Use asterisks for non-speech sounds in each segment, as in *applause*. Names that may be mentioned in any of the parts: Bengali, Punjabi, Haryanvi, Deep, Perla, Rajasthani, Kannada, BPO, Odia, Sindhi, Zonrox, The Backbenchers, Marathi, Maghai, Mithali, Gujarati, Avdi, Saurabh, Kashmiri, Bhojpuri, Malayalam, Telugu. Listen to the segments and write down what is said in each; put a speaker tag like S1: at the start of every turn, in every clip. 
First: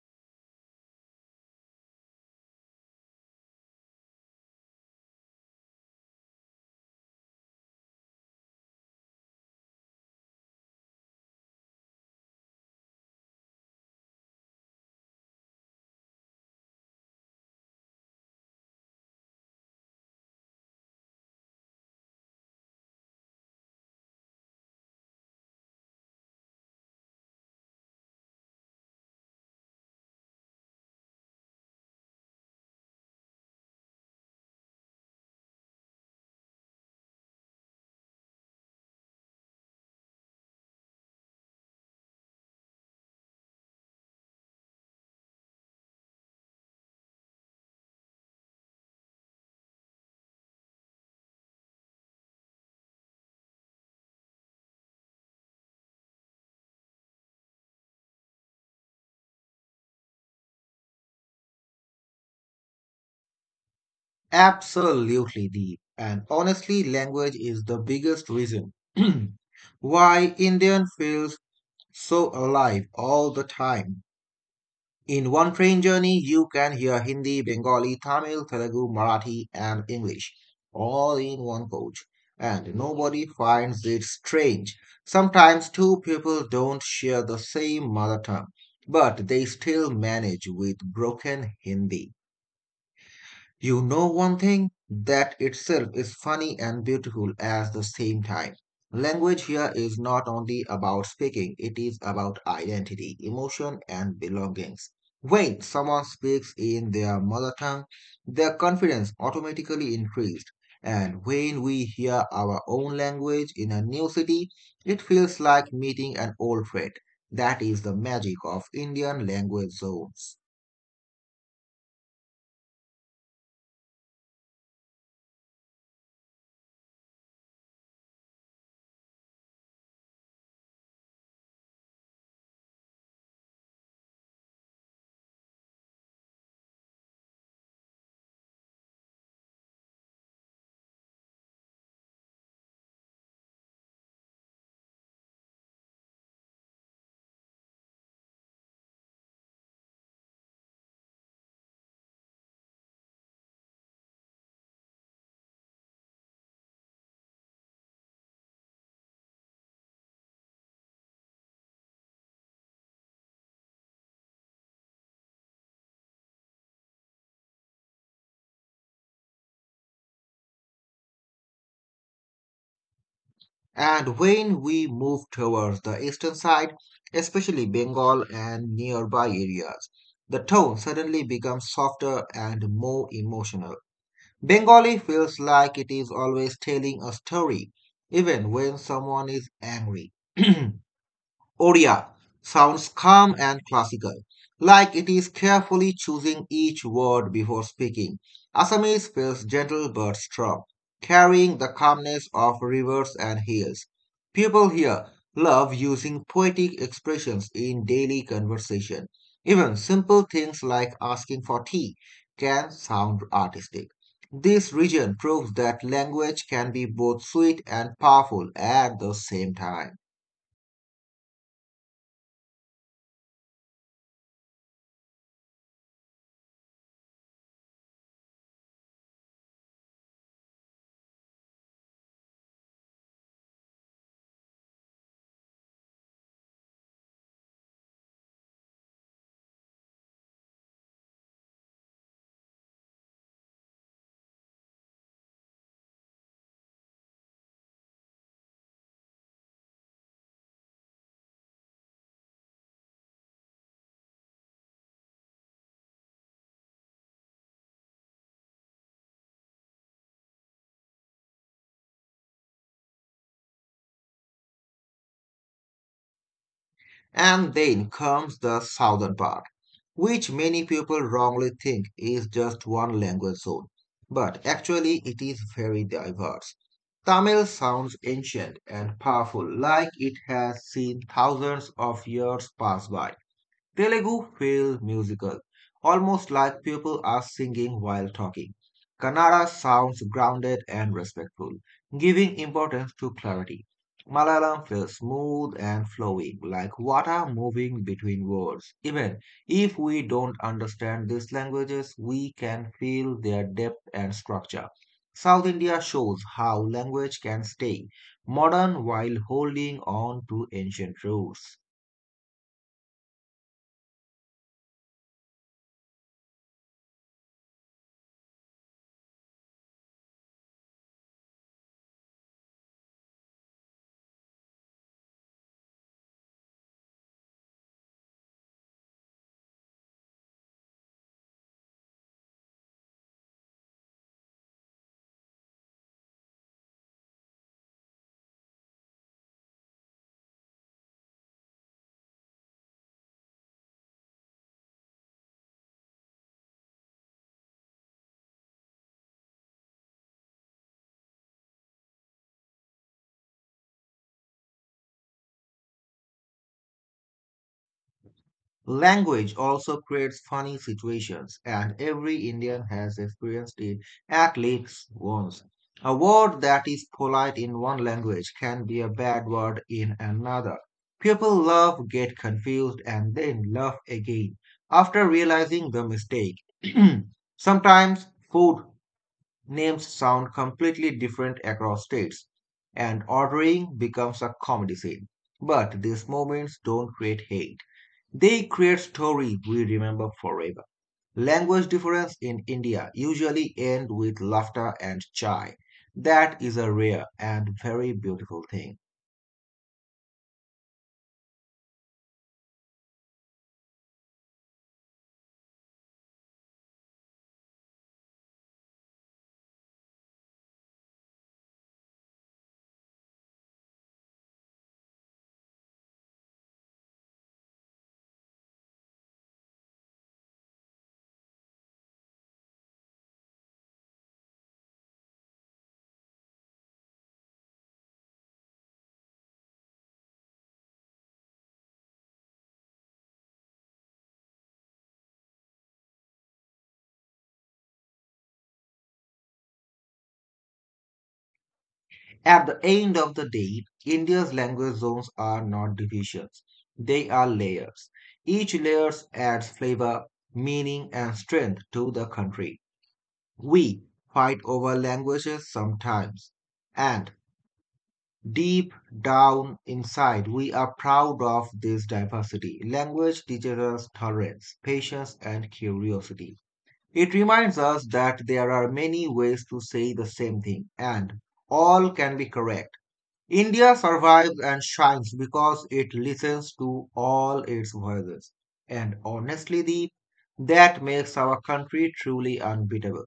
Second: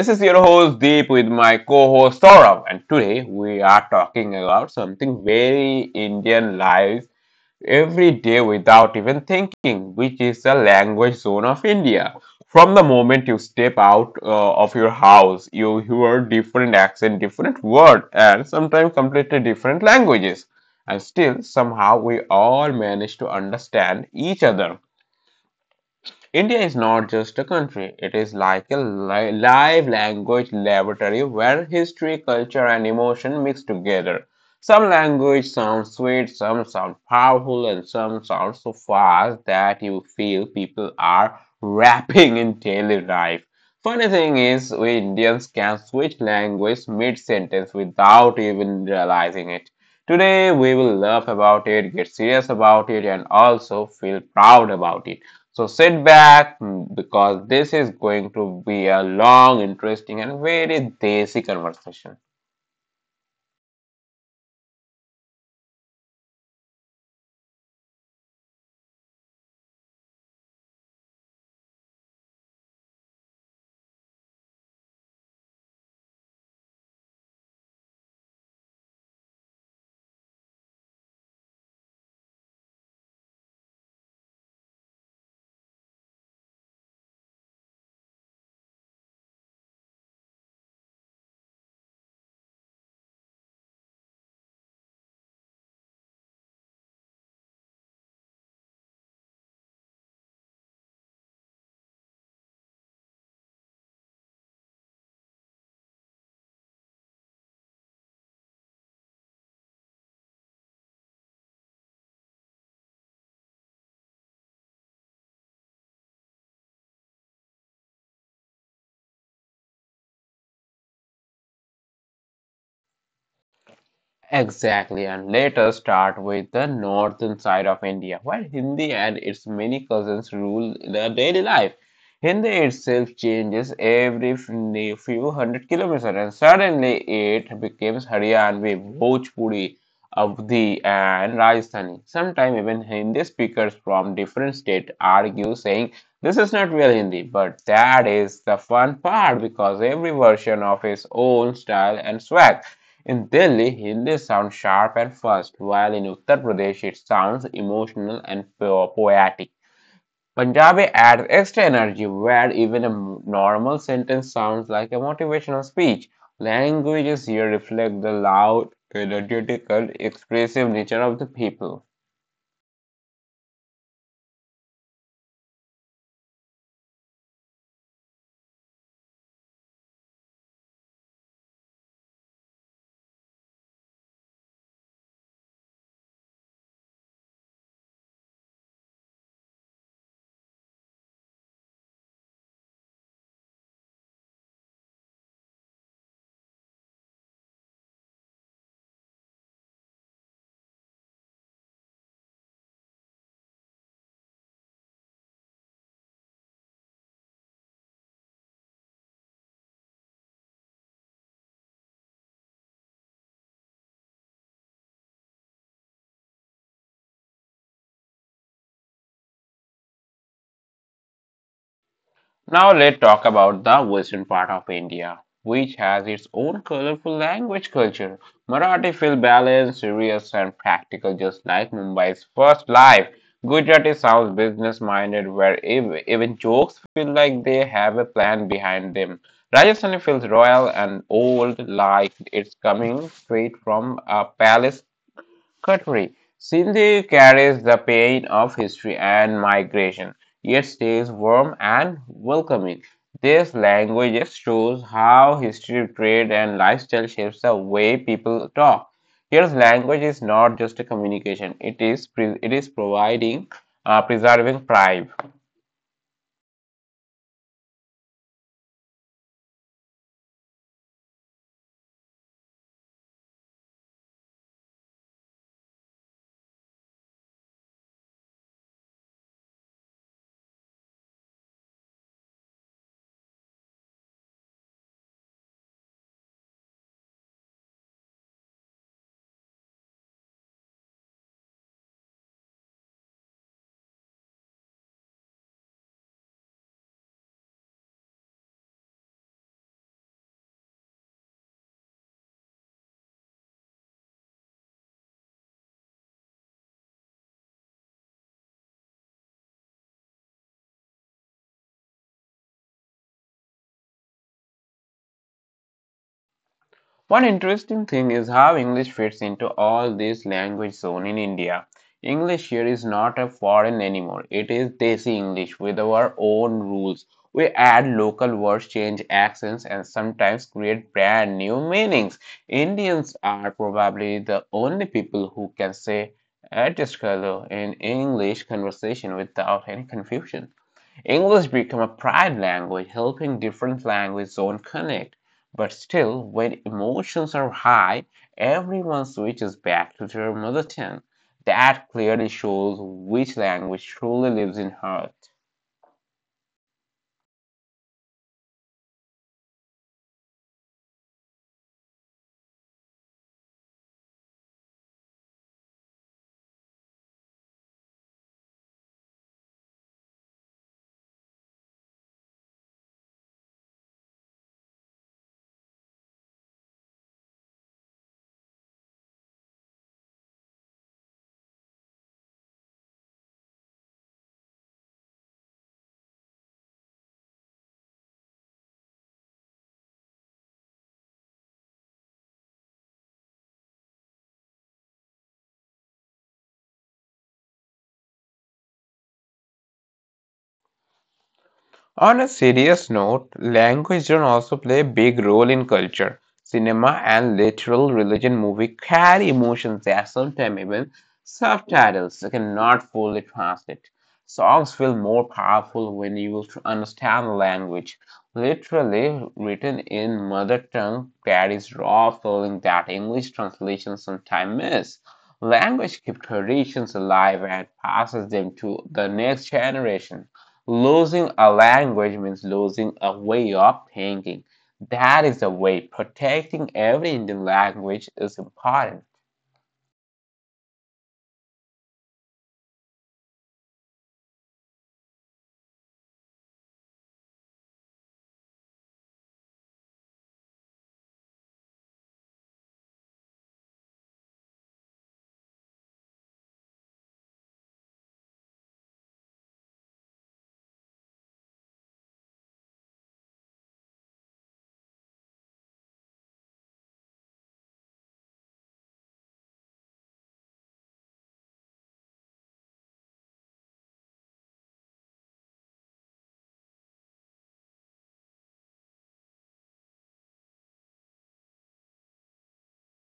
S1: This is your host Deep with my co-host Saurabh, and today we are talking about something very Indian lives every day without even thinking, which is the language zone of India. From the moment you step out of your house, you hear different accent, different word, and sometimes completely different languages. And still, somehow, we all manage to understand each other. India is not just a country, it is like a live language laboratory where history, culture, and emotion mix together. Some language sounds sweet, some sound powerful, and some sound so fast that you feel people are rapping in daily life. Funny thing is, we Indians can switch language mid sentence without even realizing it. Today, we will laugh about it, get serious about it, and also feel proud about it. So sit back because this is going to be a long, interesting, and very desi conversation.
S2: Absolutely, Deep. And honestly, language is the biggest reason *clears throat* why Indian feels so alive all the time. In one train journey, you can hear Hindi, Bengali, Tamil, Telugu, Marathi, and English all in one coach. And nobody finds it strange. Sometimes two people don't share the same mother tongue, but they still manage with broken Hindi. You know one thing? That itself is funny and beautiful at the same time. Language here is not only about speaking, it is about identity, emotion, and belongings. When someone speaks in their mother tongue, their confidence automatically increased. And when we hear our own language in a new city, it feels like meeting an old friend. That is the magic of Indian language zones.
S1: Exactly, and let us start with the northern side of India, where Hindi and its many cousins rule the daily life. Hindi itself changes every few hundred kilometers, and suddenly it becomes Haryanvi, Bhojpuri, Avdi, and Rajasthani. Sometimes even Hindi speakers from different states argue, saying this is not real Hindi, but that is the fun part because every version of its own style and swag. In Delhi, Hindi sounds sharp and fast, while in Uttar Pradesh it sounds emotional and poetic. Punjabi adds extra energy where even a normal sentence sounds like a motivational speech. Languages here reflect the loud, energetic, and expressive nature of the people.
S2: And when we move towards the eastern side, especially Bengal and nearby areas, the tone suddenly becomes softer and more emotional. Bengali feels like it is always telling a story, even when someone is angry. *clears throat* Odia sounds calm and classical, like it is carefully choosing each word before speaking. Assamese feels gentle but strong, carrying the calmness of rivers and hills. People here love using poetic expressions in daily conversation. Even simple things like asking for tea can sound artistic. This region proves that language can be both sweet and powerful at the same time.
S1: Now let's talk about the western part of India, which has its own colorful language culture. Marathi feels balanced, serious, and practical, just like Mumbai's first life. Gujarati sounds business-minded, where even jokes feel like they have a plan behind them. Rajasthani feels royal and old, like it's coming straight from a palace. Contrary, Sindhi carries the pain of history and migration, yet stays warm and welcoming. This language just shows how history, trade, and lifestyle shapes the way people talk. Here's language is not just a communication; it is it is providing, preserving pride.
S2: And then comes the southern part, which many people wrongly think is just one language zone, but actually it is very diverse. Tamil sounds ancient and powerful, like it has seen thousands of years pass by. Telugu feel musical, almost like people are singing while talking. Kannada sounds grounded and respectful, giving importance to clarity. Malayalam feels smooth and flowing, like water moving between words. Even if we don't understand these languages, we can feel their depth and structure. South India shows how language can stay modern while holding on to ancient roots.
S1: One interesting thing is how English fits into all this language zone in India. English here is not a foreign anymore. It is Desi English with our own rules. We add local words, change accents, and sometimes create brand new meanings. Indians are probably the only people who can say "add this color" in English conversation without any confusion. English became a pride language, helping different language zones connect. But still, when emotions are high, everyone switches back to their mother tongue. That clearly shows which language truly lives in heart.
S2: Language also creates funny situations, and every Indian has experienced it at least once. A word that is polite in one language can be a bad word in another. People laugh, get confused, and then laugh again after realizing the mistake. *clears throat* Sometimes food names sound completely different across states, and ordering becomes a comedy scene. But these moments don't create hate. They create stories we remember forever. Language difference in India usually end with laughter and chai. That is a rare and very beautiful thing.
S1: On a serious note, language can also play a big role in culture. Cinema and literal religion movies carry emotions that sometimes even subtitles cannot fully translate. Songs feel more powerful when you understand the language. Literally written in mother tongue carries raw feeling that English translations sometimes miss. Language keeps traditions alive and passes them to the next generation. Losing a language means losing a way of thinking. That is the way protecting every Indian language is important.
S2: At the end of the day, India's language zones are not divisions. They are layers. Each layer adds flavor, meaning, and strength to the country. We fight over languages sometimes, and deep down inside, we are proud of this diversity. Language teaches us tolerance, patience, and curiosity. It reminds us that there are many ways to say the same thing, and all can be correct. India survives and shines because it listens to all its voices. And honestly, Deep, that makes our country truly unbeatable.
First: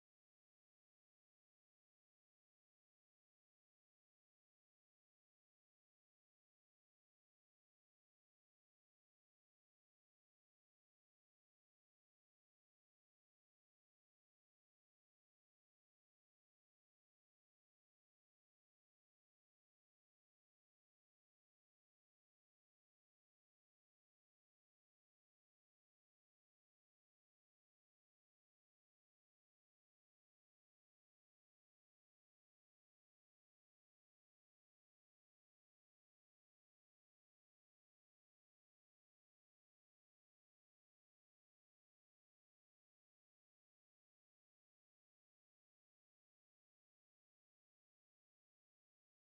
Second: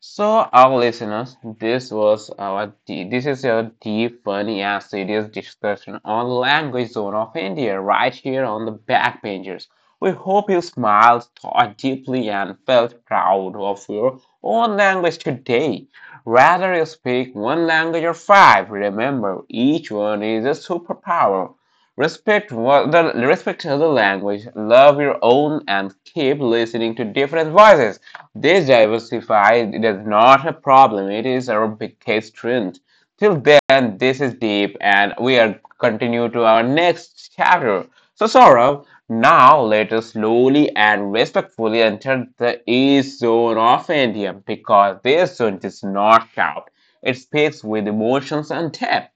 S1: So, our listeners, this was our this is a deep, funny, and serious discussion on language zone of India, right here on the Backbenchers. We hope you smiled, thought deeply, and felt proud of your own language today. Rather you speak one language or five, remember each one is a superpower. Respect what the respect other language, love your own, and keep listening to different voices. This diversify is not a problem, it is our biggest strength. Till then, this is deep and we are continue to our next chapter. So Saurav, now let us slowly and respectfully enter the east zone of India because this zone does not count. It speaks with emotions and depth.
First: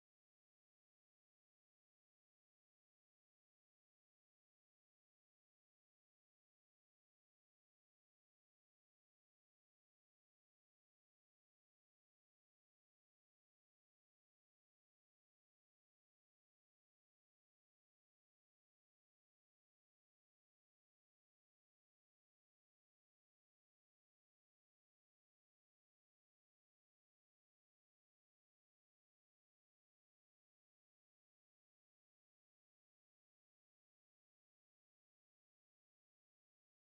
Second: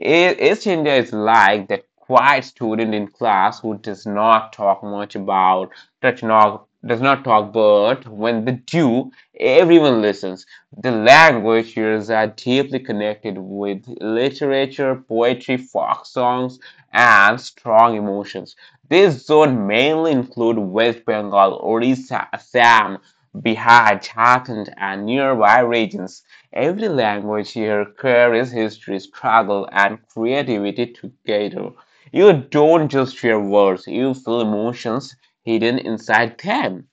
S1: East India is like that quiet student in class who does not talk much about, does not talk, but when they do, everyone listens. The language years are deeply connected with literature, poetry, folk songs, and strong emotions. This zone mainly include West Bengal, Orissa, Assam, Bihar, Jharkhand, and nearby regions. Every language here carries history, struggle, and creativity together. You don't just hear words, you feel emotions hidden inside them.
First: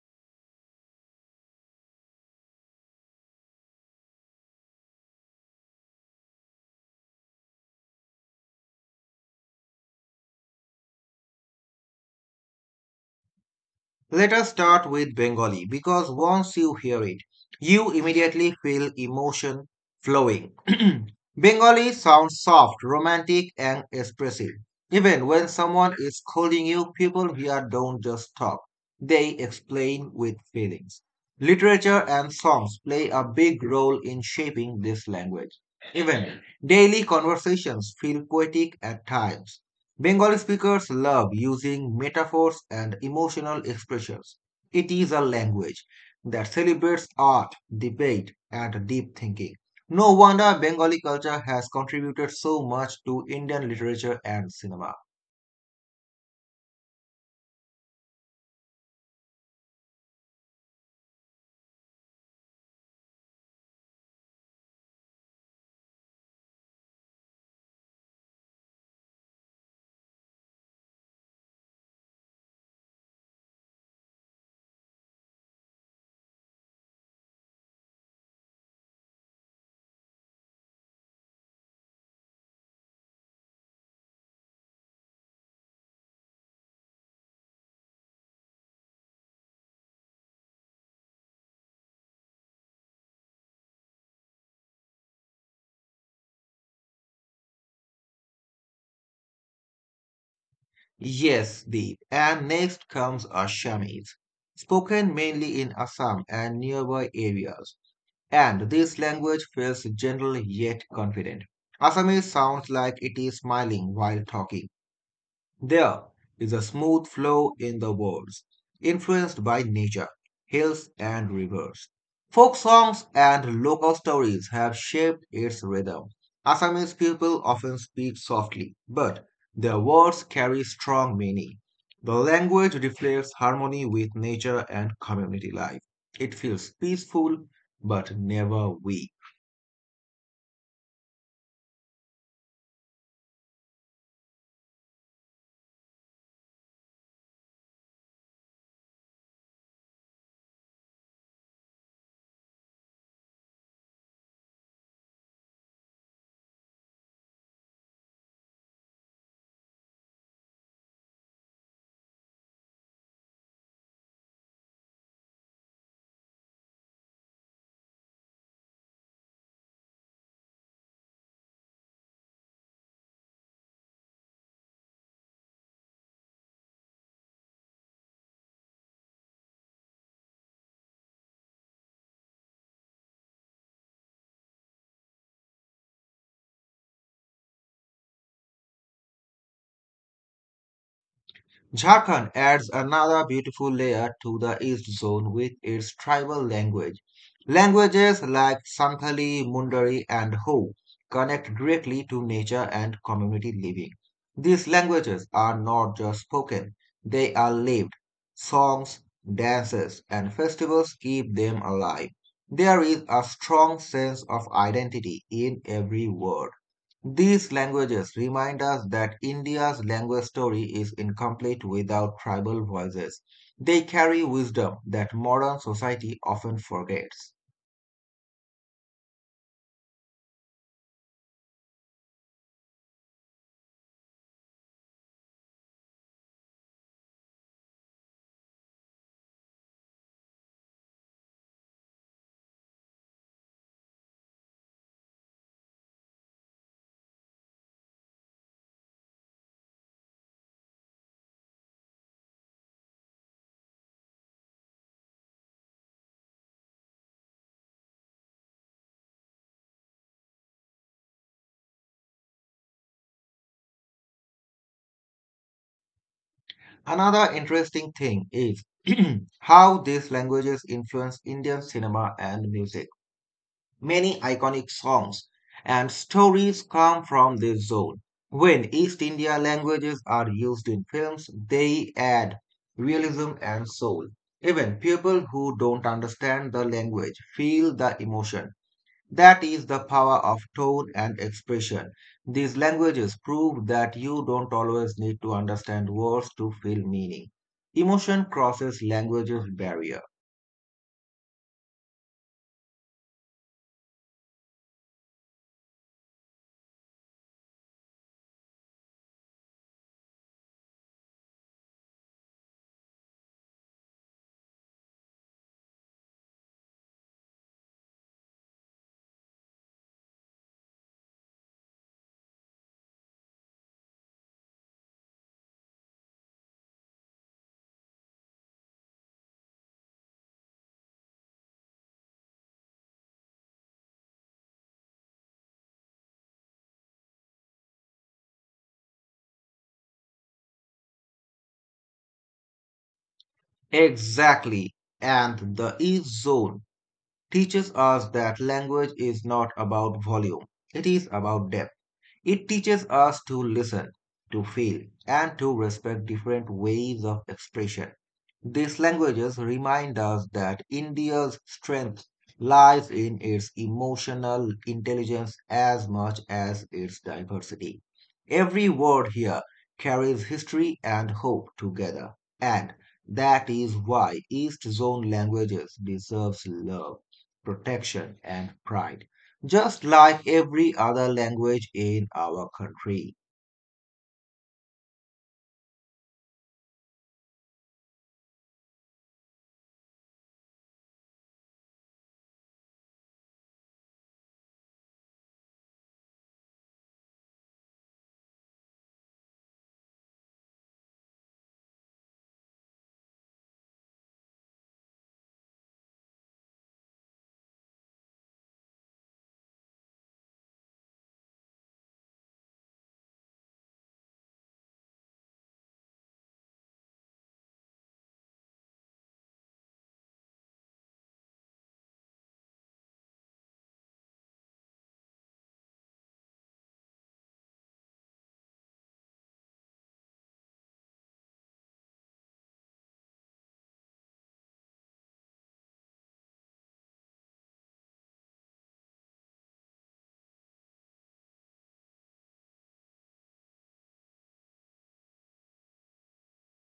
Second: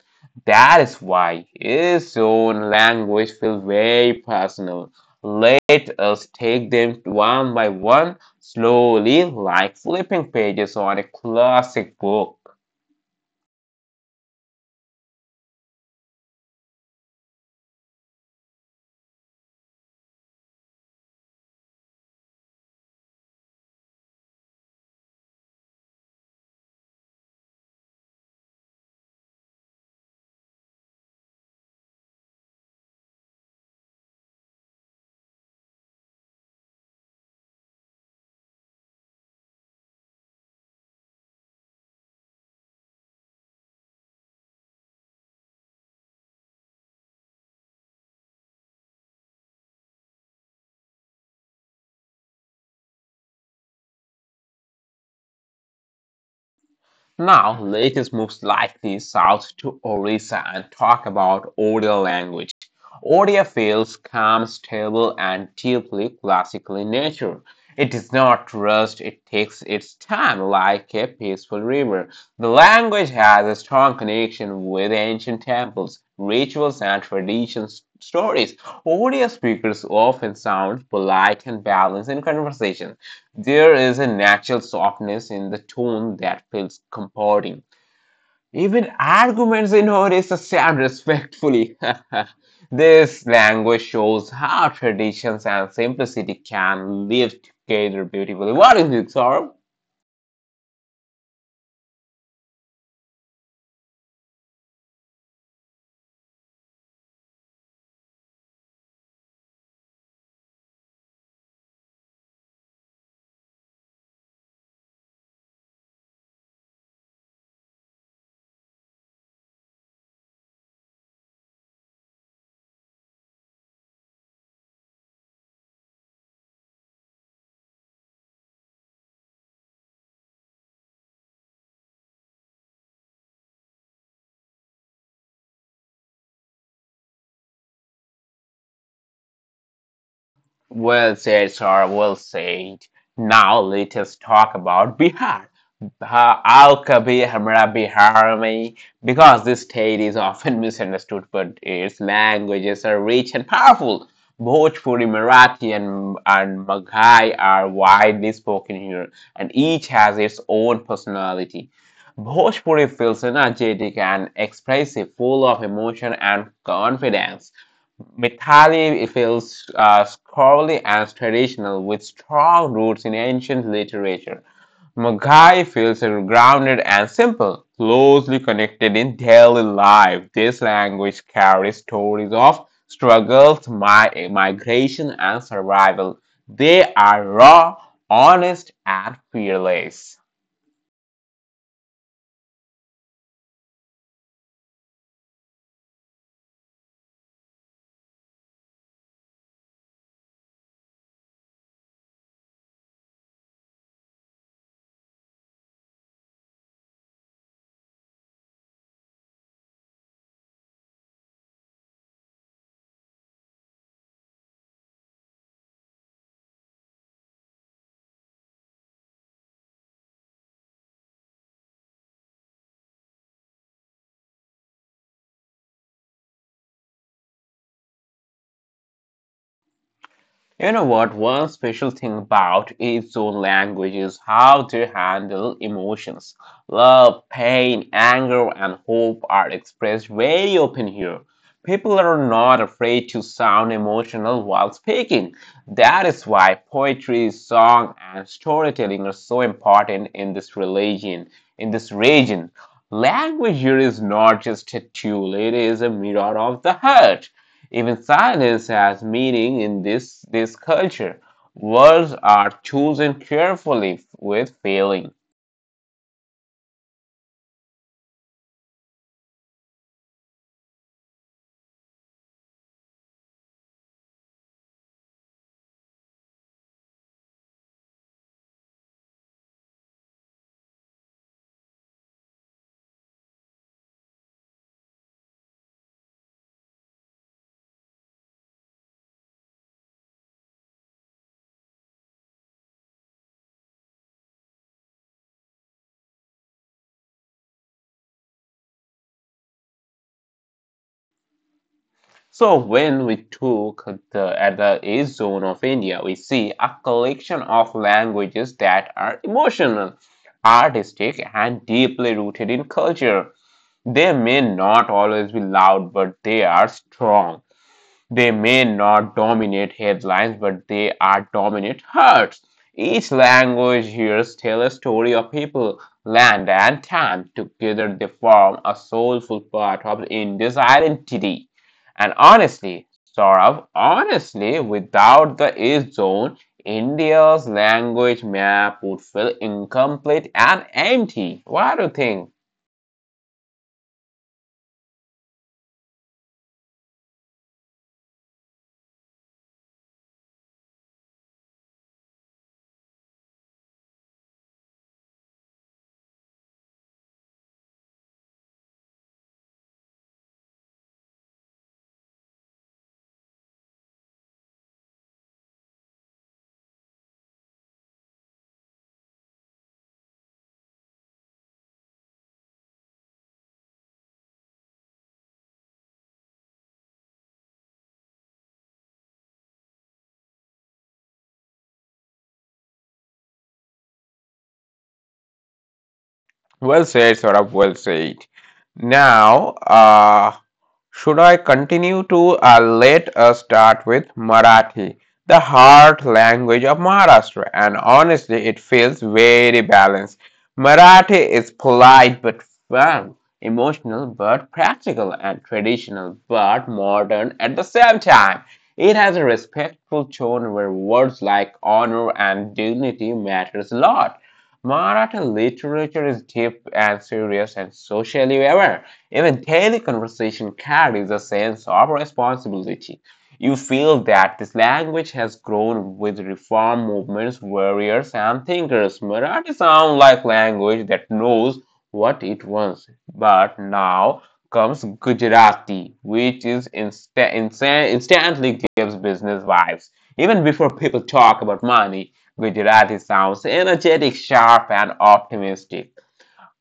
S1: That is why his own language feels very personal. Let us take them one by one, slowly, like flipping pages on a classic book.
S2: Let us start with Bengali because once you hear it, you immediately feel emotion flowing. *clears throat* Bengali sounds soft, romantic, and expressive. Even when someone is scolding you, people here don't just talk, they explain with feelings. Literature and songs play a big role in shaping this language. Even daily conversations feel poetic at times. Bengali speakers love using metaphors and emotional expressions. It is a language that celebrates art, debate, and deep thinking. No wonder Bengali culture has contributed so much to Indian literature and cinema.
S1: Now, let us move slightly south to Orissa and talk about Odia language. Odia feels calm, stable, and deeply classical in nature. It does not rush, it takes its time like a peaceful river. The language has a strong connection with ancient temples, rituals, and traditions stories. Odia speakers often sound polite and balanced in conversation. There is a natural softness in the tone that feels comforting. Even arguments in Odisha sound respectfully. *laughs* This language shows how traditions and simplicity can live together beautifully. What do you think, Saurabh?
S2: Yes, Deep. And next comes Assamese, spoken mainly in Assam and nearby areas. And this language feels gentle yet confident. Assamese sounds like it is smiling while talking. There is a smooth flow in the words, influenced by nature, hills, and rivers. Folk songs and local stories have shaped its rhythm. Assamese people often speak softly, but their words carry strong meaning. The language reflects harmony with nature and community life. It feels peaceful, but never weak.
S1: Well said, sir. Well said. Now let us talk about Bihar. Bihar- Aao kabhi hamara Bihar mein, because this state is often misunderstood, but its languages are rich and powerful. Bhojpuri, Marathi, and Maghai are widely spoken here, and each has its own personality. Bhojpuri feels energetic and expressive, full of emotion and confidence. Mithali it feels scholarly and traditional, with strong roots in ancient literature. Maghai feels grounded and simple, closely connected in daily life. This language carries stories of struggles, migration, and survival. They are raw, honest, and fearless.
S2: Jharkhand adds another beautiful layer to the East Zone with its tribal language. Languages like Santali, Mundari, and Ho connect directly to nature and community living. These languages are not just spoken, they are lived. Songs, dances, and festivals keep them alive. There is a strong sense of identity in every word. These languages remind us that India's language story is incomplete without tribal voices. They carry wisdom that modern society often forgets.
S1: You know what? One special thing about Izo language is how they handle emotions. Love, pain, anger, and hope are expressed very open here. People are not afraid to sound emotional while speaking. That is why poetry, song, and storytelling are so important in this religion, in this region. Language here is not just a tool, it is a mirror of the heart. Even silence has meaning in this culture. Words are chosen carefully with feeling.
S2: Another interesting thing is *clears throat* how these languages influence Indian cinema and music. Many iconic songs and stories come from this zone. When East India languages are used in films, they add realism and soul. Even people who don't understand the language feel the emotion. That is the power of tone and expression. These languages prove that you don't always need to understand words to feel meaning. Emotion crosses languages barrier.
S1: So when we talk the at the east zone of India, we see a collection of languages that are emotional, artistic, and deeply rooted in culture. They may not always be loud, but they are strong. They may not dominate headlines, but they are dominant hearts. Each language here tells a story of people, land, and time. Together, they form a soulful part of India's identity. And honestly, sort of honestly, without the age zone, India's language map would feel incomplete and empty. What do you think?
S2: Exactly. And the East Zone teaches us that language is not about volume, it is about depth. It teaches us to listen, to feel, and to respect different ways of expression. These languages remind us that India's strength lies in its emotional intelligence as much as its diversity. Every word here carries history and hope together, and that is why East Zone languages deserves love, protection, and pride just like every other language in our country.
S1: Well said, Saurabh, well said. Now, should I continue to let us start with Marathi, the heart language of Maharashtra? And honestly, it feels very balanced. Marathi is polite but firm, emotional but practical, and traditional but modern at the same time. It has a respectful tone where words like honor and dignity matters a lot. Marathi literature is deep and serious and socially aware. Even daily conversation carries a sense of responsibility. You feel that this language has grown with reform movements, warriors, and thinkers. Marathi sounds like language that knows what it wants. But now comes Gujarati, which is instantly gives business vibes. Even before people talk about money, Gujarati sounds energetic, sharp, and optimistic.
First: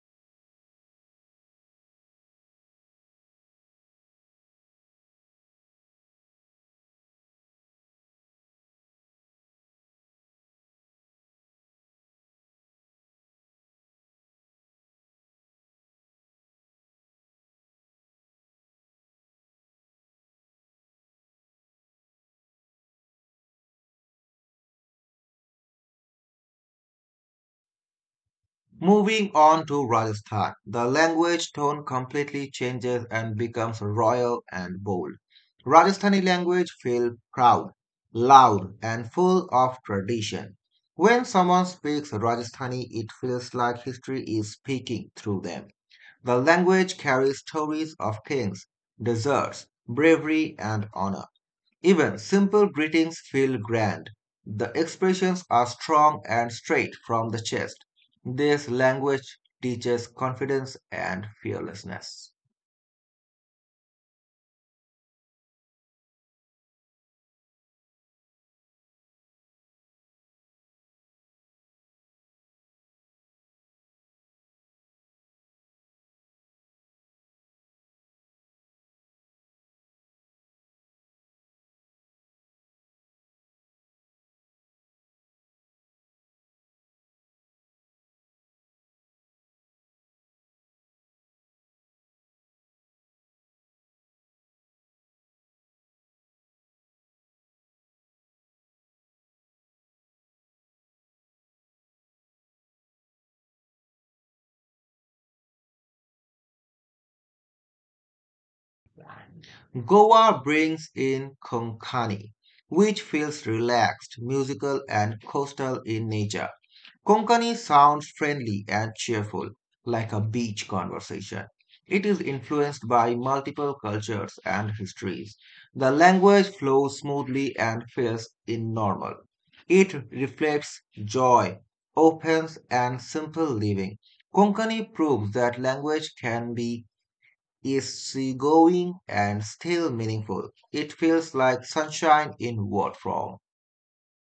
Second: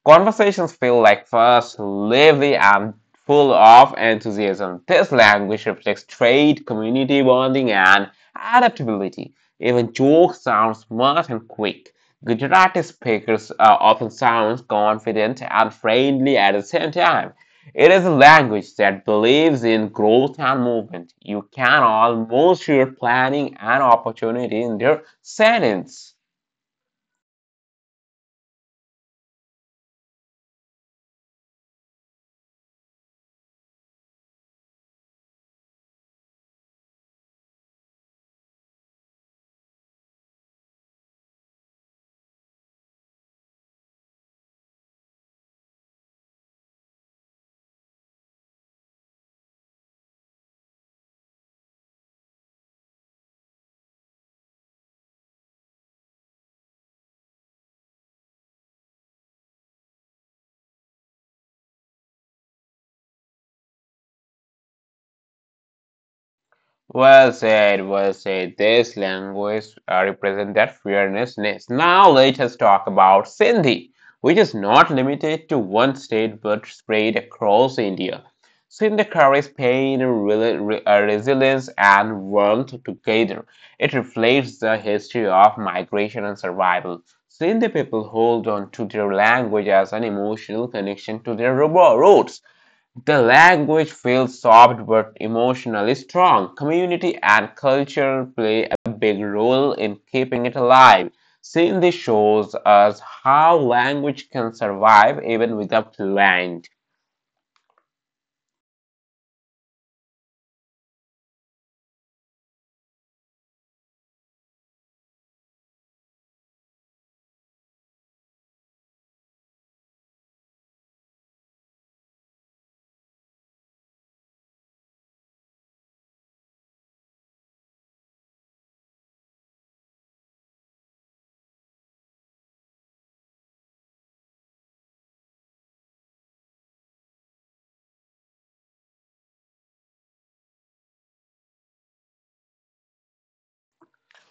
S1: Conversations feel like fast, lively, and full of enthusiasm. This language reflects trade, community bonding, and adaptability. Even jokes sound smart and quick. Gujarati speakers often sound confident and friendly at the same time. It is a language that believes in growth and movement. You can almost hear planning and opportunity in their sentence.
S2: Moving on to Rajasthan, the language tone completely changes and becomes royal and bold. Rajasthani language feels proud, loud, and full of tradition. When someone speaks Rajasthani, it feels like history is speaking through them. The language carries stories of kings, deserts, bravery, and honor. Even simple greetings feel grand. The expressions are strong and straight from the chest. This language teaches confidence and fearlessness.
S1: Well said, well said. This language represent that fearlessness. Now let us talk about Sindhi, which is not limited to one state but spread across India. Sindhi carries pain, resilience, and warmth together. It reflects the history of migration and survival. Sindhi people hold on to their language as an emotional connection to their roots. The language feels soft but emotionally strong. Community and culture play a big role in keeping it alive. Cindy shows us how language can survive even without language.
S2: Goa brings in Konkani, which feels relaxed, musical, and coastal in nature. Konkani sounds friendly and cheerful, like a beach conversation. It is influenced by multiple cultures and histories. The language flows smoothly and feels normal. It reflects joy, openness, and simple living. Konkani proves that language can be is seagoing and still meaningful. It feels like sunshine in word form.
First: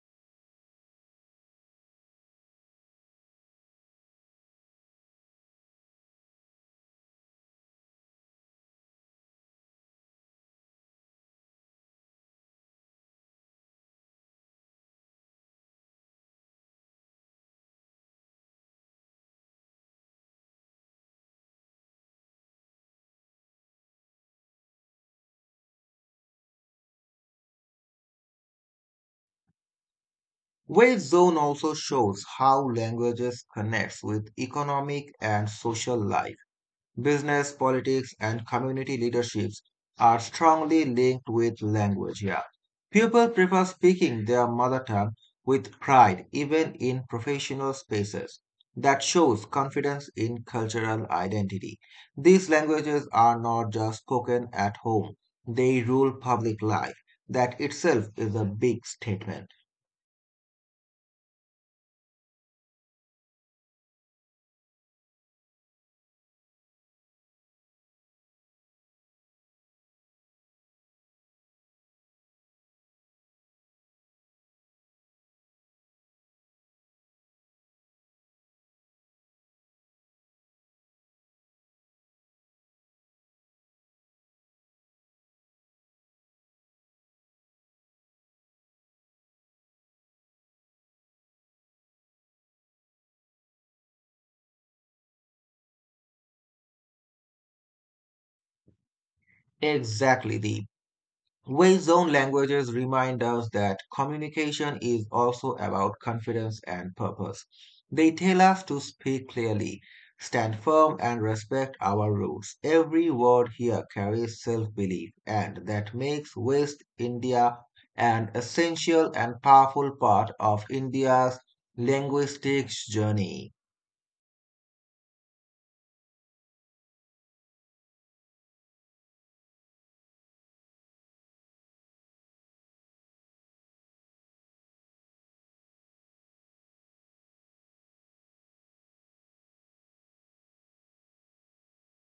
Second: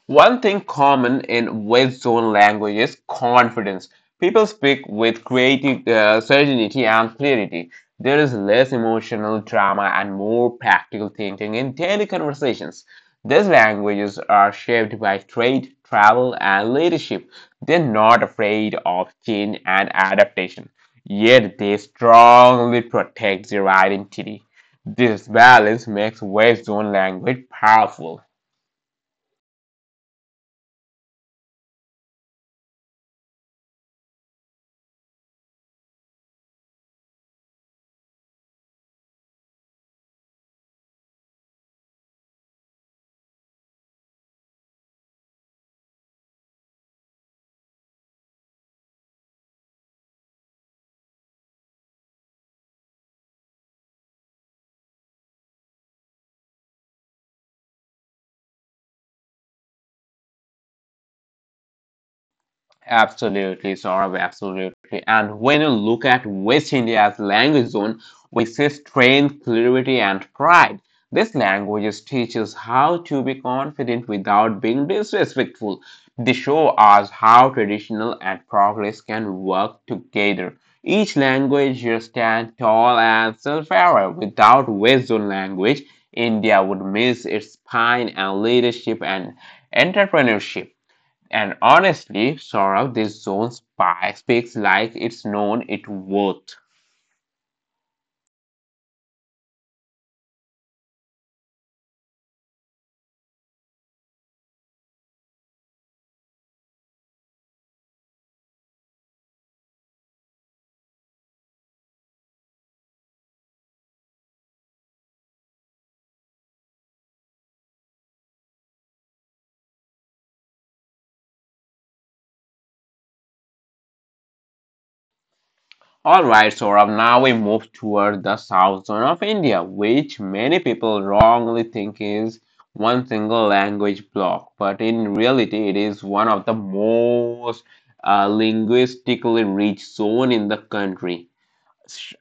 S1: One thing common in West Zone language is confidence. People speak with creative certainty and clarity. There is less emotional drama and more practical thinking in daily conversations. These languages are shaped by trade, travel, and leadership. They're not afraid of change and adaptation, yet they strongly protect their identity. This balance makes West Zone language powerful.
S2: Wave Zone also shows how languages connects with economic and social life. Business, politics, and community leaderships are strongly linked with language here. People prefer speaking their mother tongue with pride, even in professional spaces. That shows confidence in cultural identity. These languages are not just spoken at home, they rule public life. That itself is a big statement.
S1: Absolutely, Saurabh, absolutely. And when you look at West India's language zone, we see strength, clarity, and pride. This language teaches how to be confident without being disrespectful. They show us how traditional and progress can work together. Each language here stand tall and self-aware. Without West Zone language, India would miss its spine and leadership and entrepreneurship. And honestly, Saurabh, this zone spy speaks like it's known it worth.
S2: Exactly, the Way-zone languages remind us that communication is also about confidence and purpose. They tell us to speak clearly, stand firm, and respect our roots. Every word here carries self-belief, and that makes West India an essential and powerful part of India's linguistic journey.
S1: Alright, Saurabh, now we move toward the south zone of India, which many people wrongly think is one single language block, but in reality, it is one of the most linguistically rich zone in the country.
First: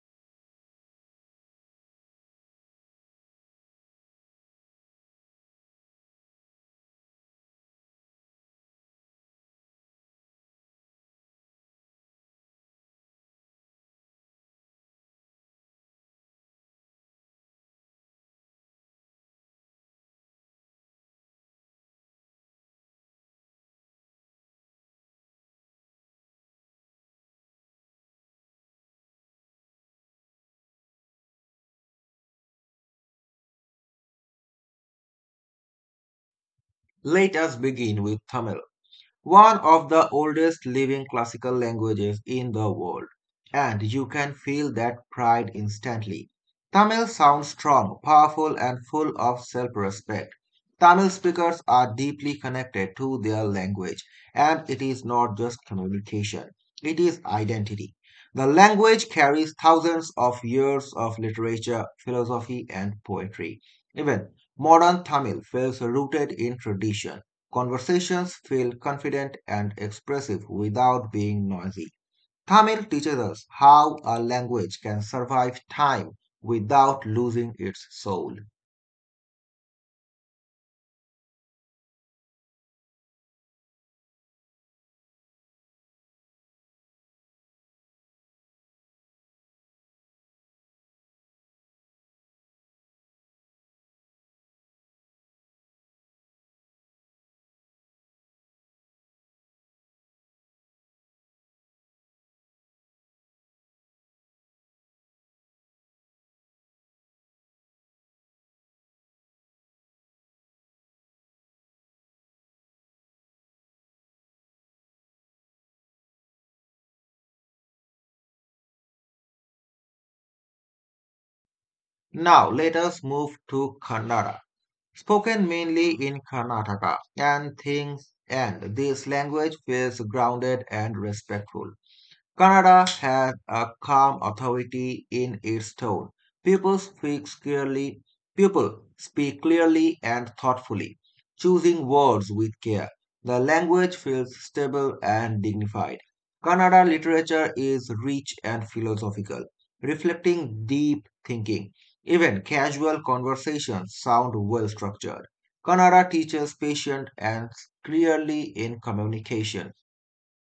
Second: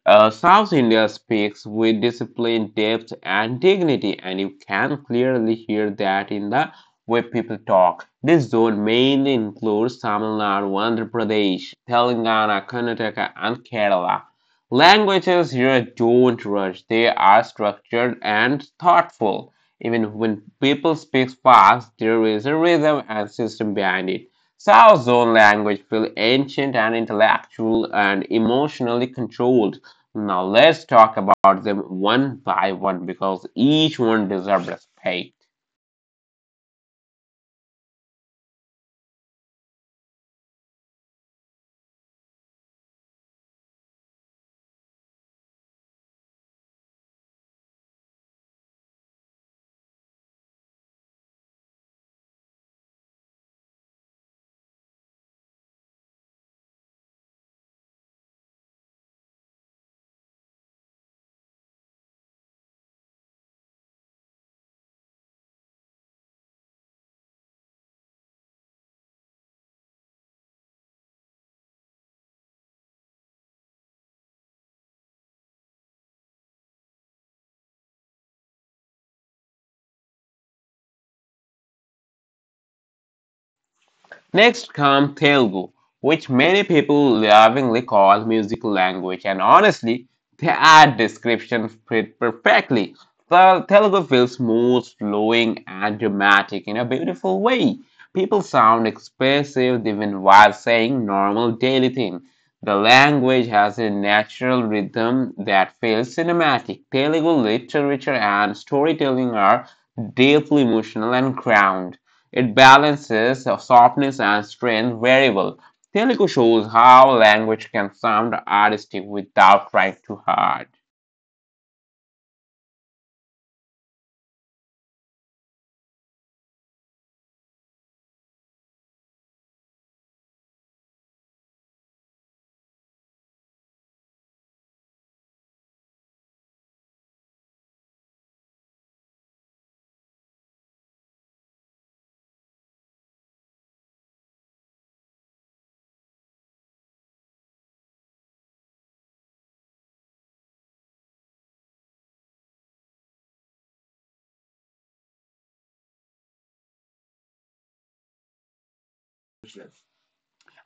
S1: South India speaks with discipline, depth, and dignity, and you can clearly hear that in the way people talk. This zone mainly includes Tamil Nadu, Andhra Pradesh, Telangana, Karnataka, and Kerala. Languages here don't rush, they are structured and thoughtful. Even when people speak fast, there is a rhythm and system behind it. South Zone language feel ancient and intellectual and emotionally controlled. Now let's talk about them one by one because each one deserves respect.
S2: Let us begin with Tamil, one of the oldest living classical languages in the world, and you can feel that pride instantly. Tamil sounds strong, powerful, and full of self respect. Tamil speakers are deeply connected to their language, and it is not just communication, it is identity. The language carries thousands of years of literature, philosophy, and poetry. Even modern Tamil feels rooted in tradition. Conversations feel confident and expressive without being noisy. Tamil teaches us how a language can survive time without losing its soul.
S1: Next comes Telugu, which many people lovingly call musical language, and honestly, that description fit perfectly. The Telugu feels smooth, flowing, and dramatic in a beautiful way. People sound expressive even while saying normal daily things. The language has a natural rhythm that feels cinematic. Telugu literature and storytelling are deeply emotional and grounded. It balances softness and strength Variable Telugu shows how language can sound artistic without trying too hard.
S2: Now let us move to Kannada, spoken mainly in Karnataka and things, and this language feels grounded and respectful. Kannada has a calm authority in its tone. People speak clearly, people speak clearly and thoughtfully, choosing words with care. The language feels stable and dignified. Kannada literature is rich and philosophical, reflecting deep thinking. Even casual conversations sound well structured. Kannada teaches patience and clearly in communication.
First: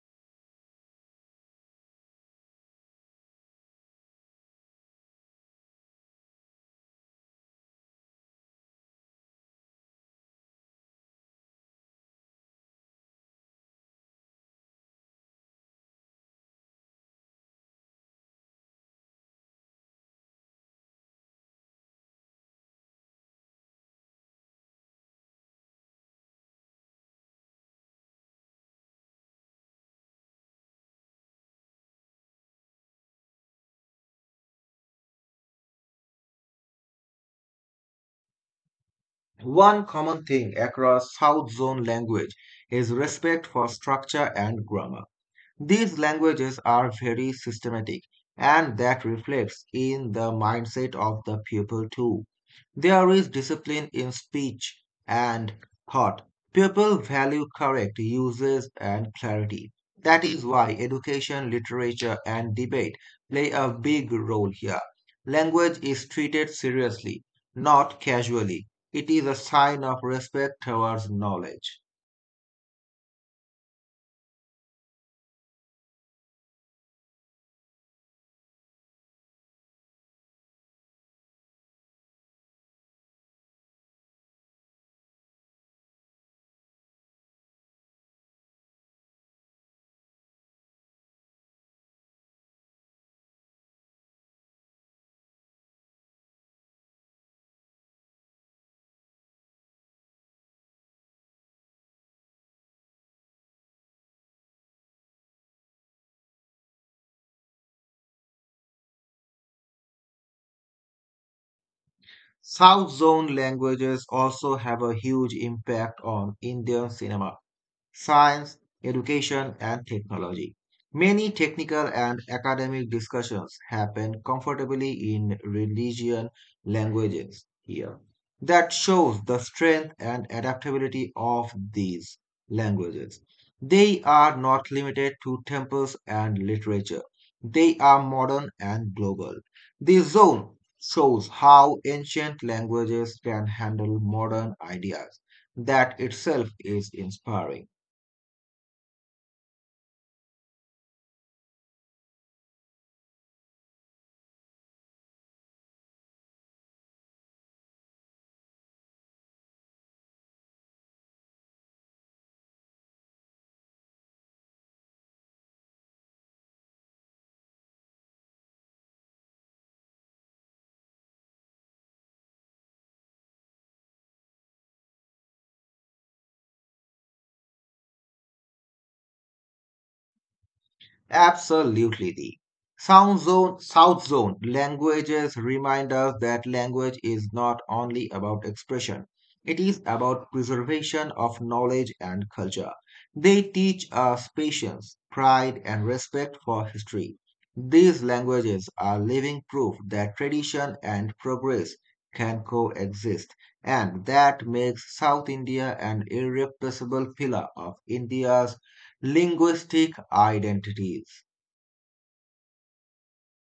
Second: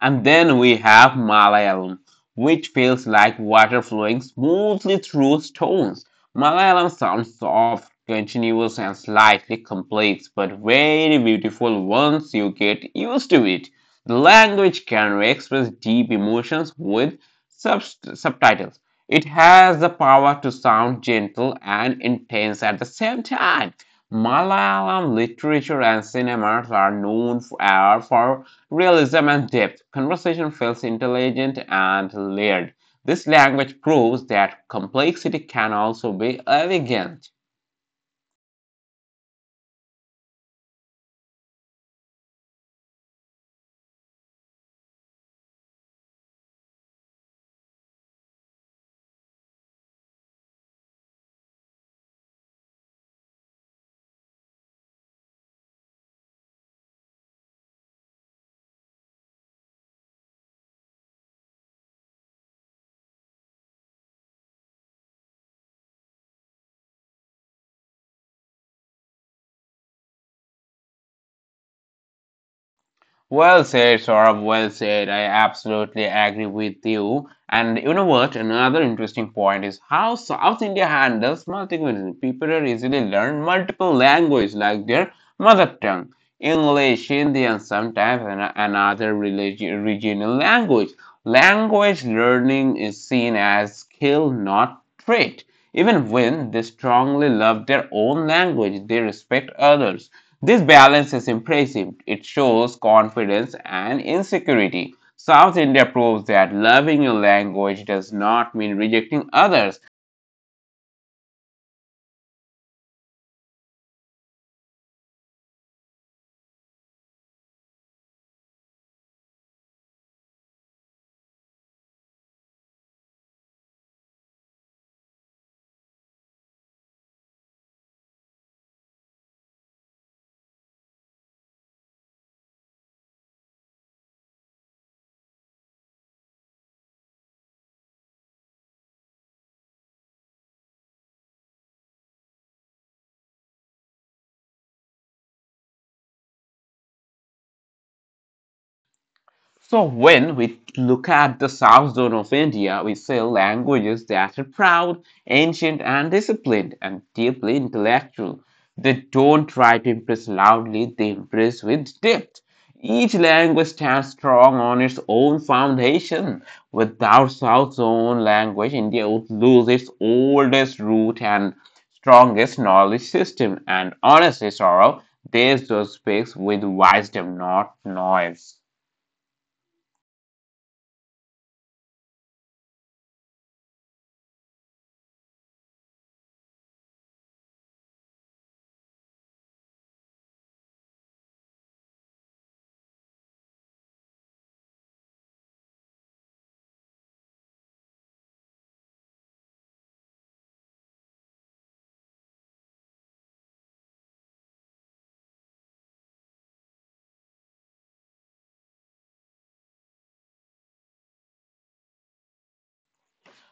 S1: And then we have Malayalam, which feels like water flowing smoothly through stones. Malayalam sounds soft, continuous, and slightly complex, but very beautiful once you get used to it. The language can express deep emotions with sub- subtitles. It has the power to sound gentle and intense at the same time. Malayalam literature and cinemas are known for realism and depth. Conversation feels intelligent and layered. This language proves that complexity can also be elegant.
S2: One common thing across South Zone language is respect for structure and grammar. These languages are very systematic, and that reflects in the mindset of the pupil too. There is discipline in speech and thought. People value correct uses and clarity. That is why education, literature, and debate play a big role here. Language is treated seriously, not casually. It is a sign of respect towards knowledge.
S1: Well said, Saurabh. Well said. I absolutely agree with you. And you know what? Another interesting point is how South India handles multilingualism. People are easily learn multiple languages like their mother tongue, English, Hindi, and sometimes another regional language. Language learning is seen as skill, not trait. Even when they strongly love their own language, they respect others. This balance is impressive. It shows confidence and insecurity. South India proves that loving your language does not mean rejecting others.
S2: South Zone languages also have a huge impact on Indian cinema science, education, and technology. Many technical and academic discussions happen comfortably in religion languages here. That shows the strength and adaptability of these languages. They are not limited to temples and literature. They are modern and global. This zone shows how ancient languages can handle modern ideas. That itself is inspiring.
S1: So when we look at the south zone of India, we see languages that are proud, ancient and disciplined and deeply intellectual. They don't try to impress loudly, they impress with depth. Each language stands strong on its own foundation. Without South Zone language, India would lose its oldest root and strongest knowledge system. And honestly, Sorrow, this zone speaks with wisdom, not noise.
S2: Absolutely. The Sound Zone, South Zone languages remind us that language is not only about expression, it is about preservation of knowledge and culture. They teach us patience, pride, and respect for history. These languages are living proof that tradition and progress can coexist, and that makes South India an irreplaceable pillar of India's linguistic identities.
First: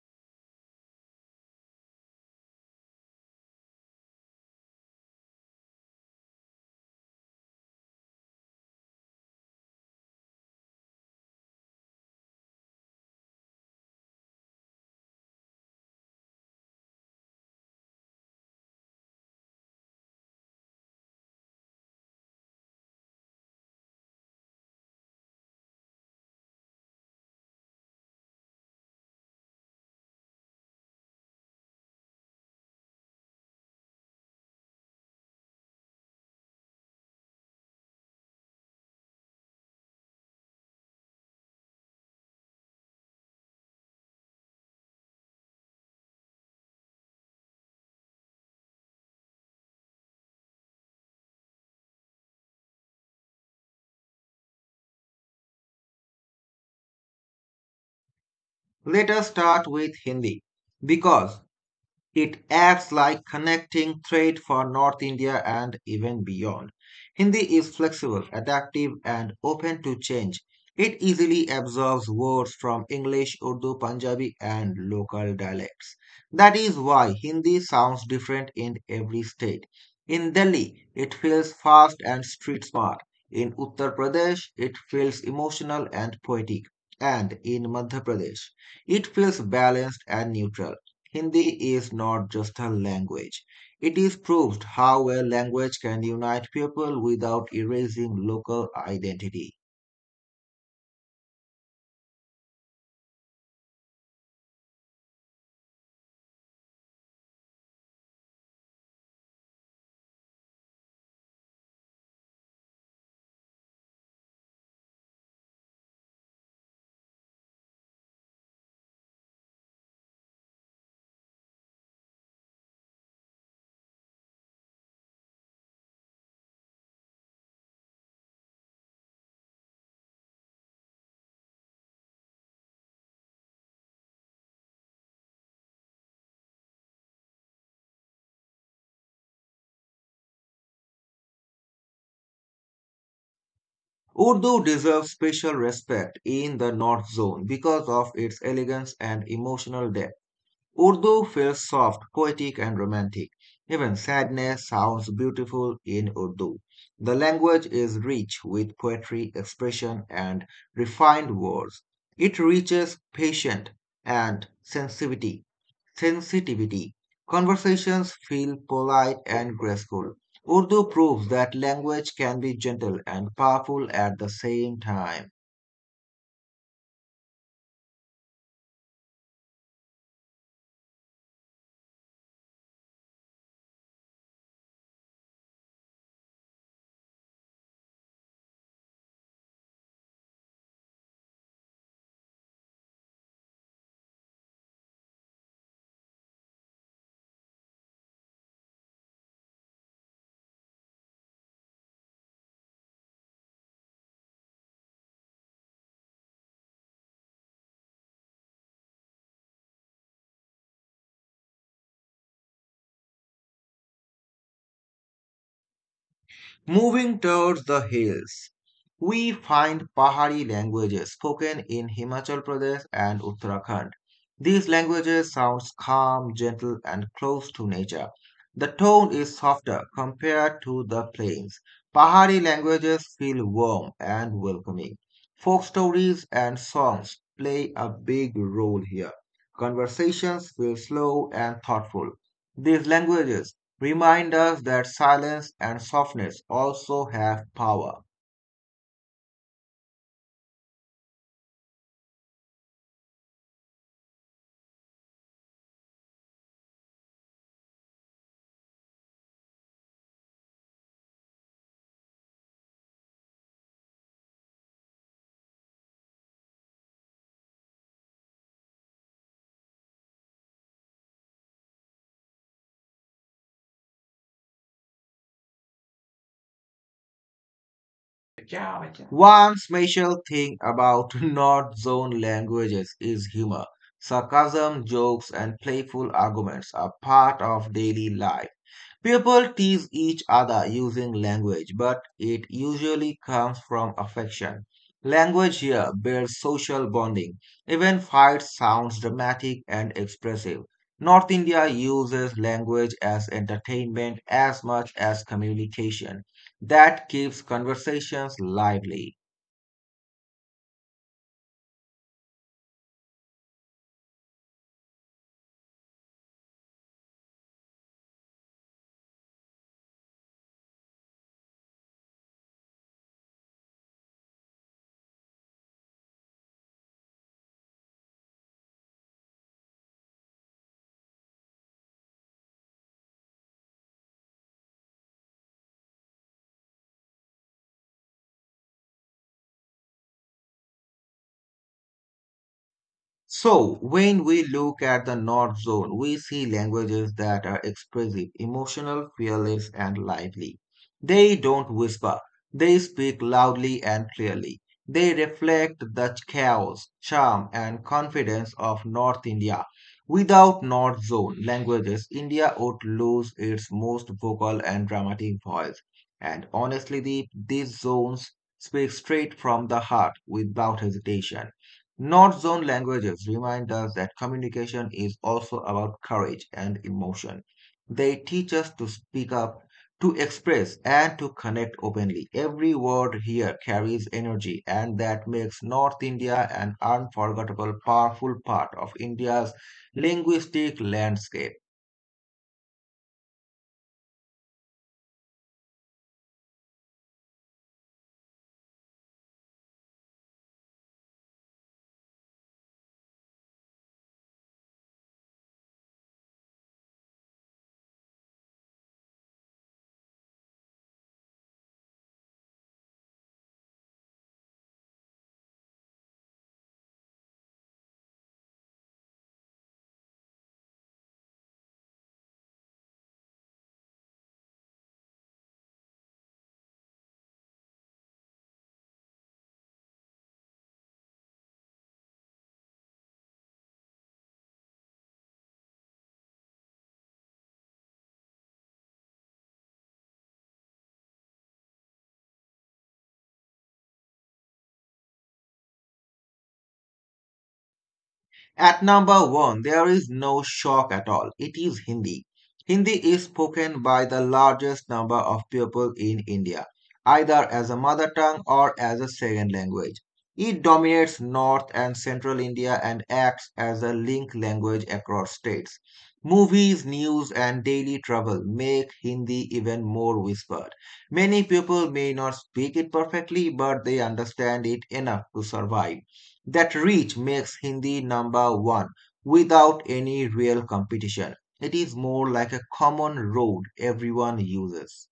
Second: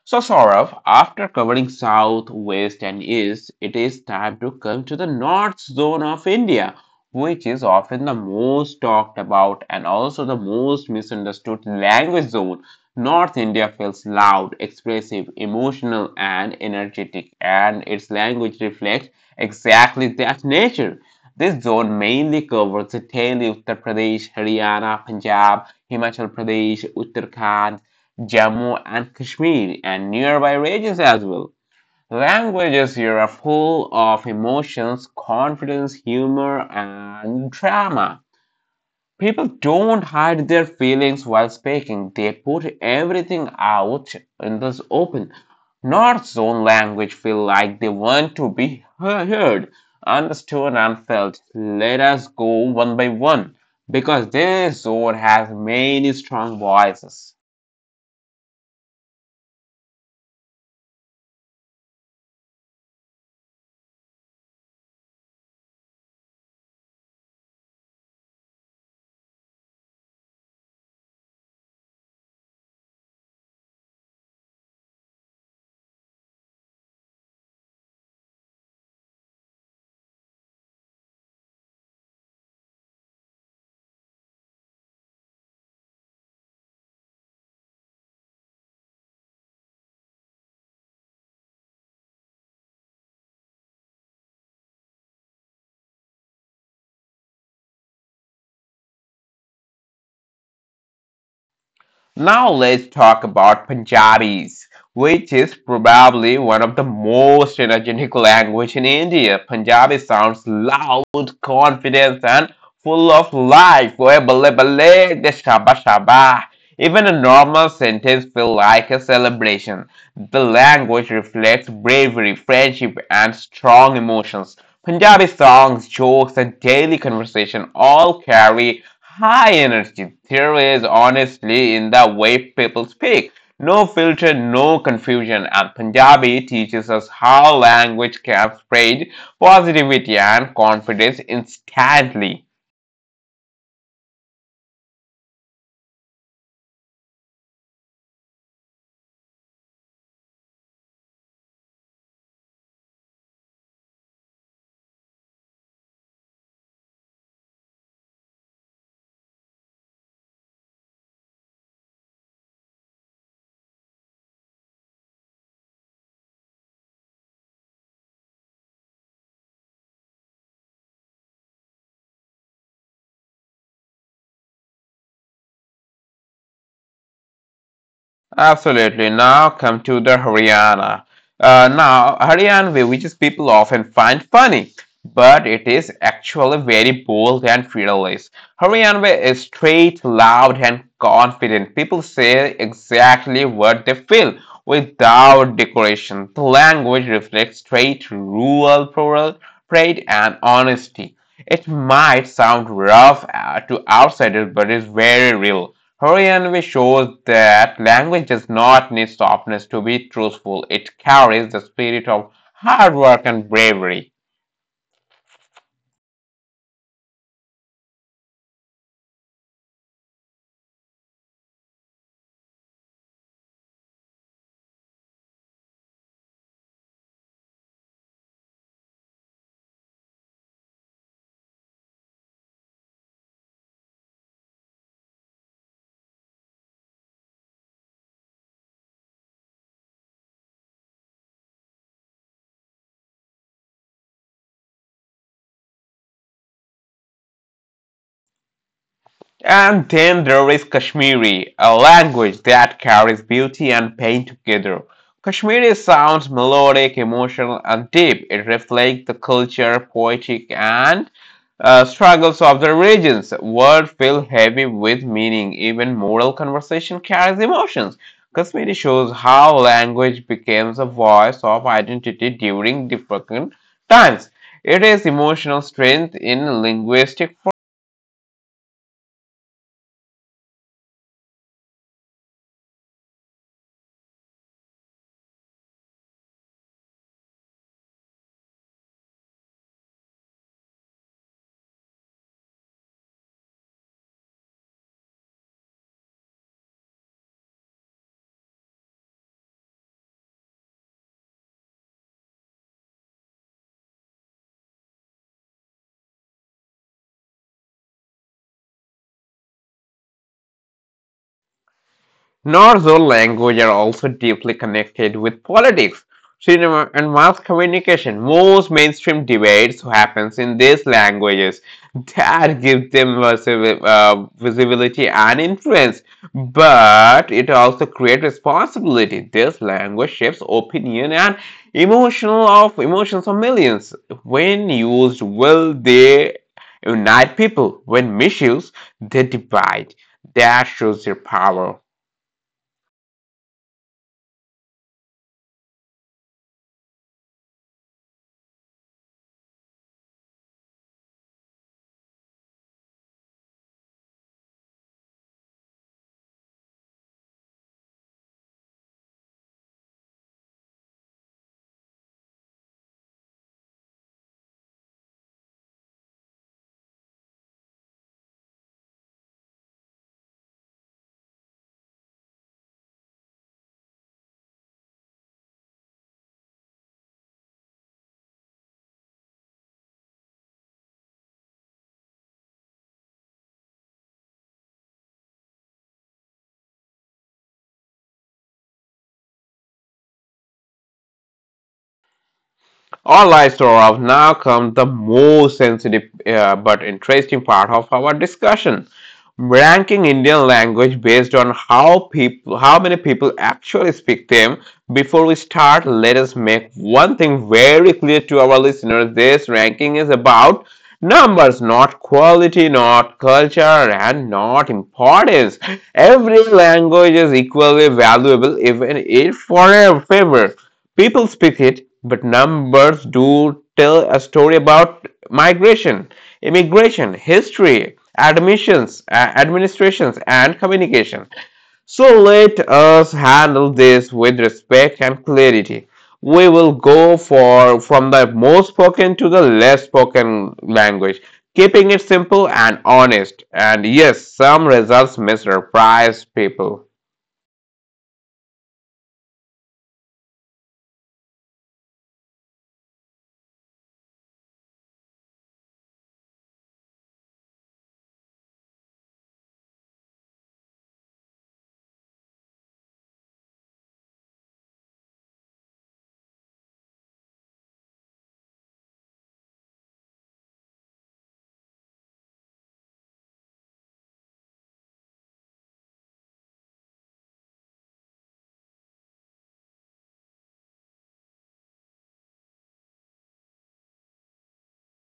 S1: So, Saurav, after covering south, west, and east, it is time to come to the north zone of India, which is often the most talked about and also the most misunderstood language zone. North India feels loud, expressive, emotional, and energetic, and its language reflects exactly that nature. This zone mainly covers the Delhi, Uttar Pradesh, Haryana, Punjab, Himachal Pradesh, Uttarakhand, Jammu and Kashmir and nearby regions as well. Languages here are full of emotions, confidence, humor, and drama. People don't hide their feelings while speaking, they put everything out in this open. North Zone language feel like they want to be heard, understood, and felt. Let us go one by one because this zone has many strong voices.
S2: Let us start with Hindi because it acts like connecting thread for North India and even beyond. Hindi is flexible, adaptive, and open to change. It easily absorbs words from English, Urdu, Punjabi, and local dialects. That is why Hindi sounds different in every state. In Delhi, it feels fast and street smart. In Uttar Pradesh, it feels emotional and poetic. And in Madhya Pradesh, it feels balanced and neutral. Hindi is not just a language. It is proved how a language can unite people without erasing local identity.
S1: Now let's talk about Punjabis, which is probably one of the most energetic language in India. Punjabi sounds loud, confident, and full of life. Oye, balle balle, de shaba shaba. Even a normal sentence feels like a celebration. The language reflects bravery, friendship, and strong emotions. Punjabi songs, jokes, and daily conversation all carry high energy. There is honesty in the way people speak. No filter, no confusion, and Punjabi teaches us how language can spread positivity and confidence instantly.
S2: Urdu deserves special respect in the North Zone because of its elegance and emotional depth. Urdu feels soft, poetic, and romantic. Even sadness sounds beautiful in Urdu. The language is rich with poetry, expression, and refined words. It reaches patient and sensitivity. Sensitivity. Conversations feel polite and graceful. Urdu proves that language can be gentle and powerful at the same time.
S1: Absolutely. Now come to the Haryana. Now, Haryanvi, which is people often find funny, but it is actually very bold and fearless. Haryanvi is straight, loud, and confident. People say exactly what they feel without decoration. The language reflects straight, rural, plural, pride, and honesty. It might sound rough to outsiders, but it's very real. Hurrianvi shows that language does not need softness to be truthful. It carries the spirit of hard work and bravery.
S2: Moving towards the hills, we find Pahari languages spoken in Himachal Pradesh and Uttarakhand. These languages sound calm, gentle, and close to nature. The tone is softer compared to the plains. Pahari languages feel warm and welcoming. Folk stories and songs play a big role here. Conversations feel slow and thoughtful. These languages remind us that silence and softness also have power.
S1: And then there is Kashmiri, a language that carries beauty and pain together. Kashmiri sounds melodic, emotional, and deep. It reflects the culture, poetic, and struggles of the regions. Words feel heavy with meaning. Even moral conversation carries emotions. Kashmiri shows how language becomes a voice of identity during different times. It is emotional strength in linguistic
S2: One special thing about *laughs* North Zone languages is humor. Sarcasm, jokes, and playful arguments are part of daily life. People tease each other using language, but it usually comes from affection. Language here builds social bonding. Even fight sounds dramatic and expressive. North India uses language as entertainment as much as communication. That keeps conversations lively.
S1: Norse languages are also deeply connected with politics, cinema, and mass communication. Most mainstream debates happens in these languages. That gives them visibility and influence, but it also creates responsibility. This language shapes opinion and emotional of emotions of millions. When used well, they unite people. When misused, they divide. That shows their power.
S2: So, when we look at the North Zone, we see languages that are expressive, emotional, fearless, and lively. They don't whisper, they speak loudly and clearly. They reflect the chaos, charm, and confidence of North India. Without North Zone languages, India would lose its most vocal and dramatic voice. And honestly, these zones speak straight from the heart without hesitation. North zone languages remind us that communication is also about courage and emotion. They teach us to speak up, to express, and to connect openly. Every word here carries energy, and that makes North India an unforgettable, powerful part of India's linguistic landscape.
S1: All right, Saurav, now comes the most sensitive but interesting part of our discussion. Ranking Indian language based on how many people actually speak them. Before we start, let us make one thing very clear to our listeners. This ranking is about numbers, not quality, not culture, and not importance. Every language is equally valuable, even if for a favor. People speak it, but numbers do tell a story about migration, immigration, history, admissions, administrations, and communication. So let us handle this with respect and clarity. We will go for from the most spoken to the less spoken language, keeping it simple and honest. And yes, some results missurprise people.
S2: At number one, there is no shock at all. It is Hindi. Hindi is spoken by the largest number of people in India, either as a mother tongue or as a second language. It dominates North and Central India and acts as a link language across states. Movies, news, and daily travel make Hindi even more whispered. Many people may not speak it perfectly, but they understand it enough to survive. That reach makes Hindi number one without any real competition. It is more like a common road everyone uses.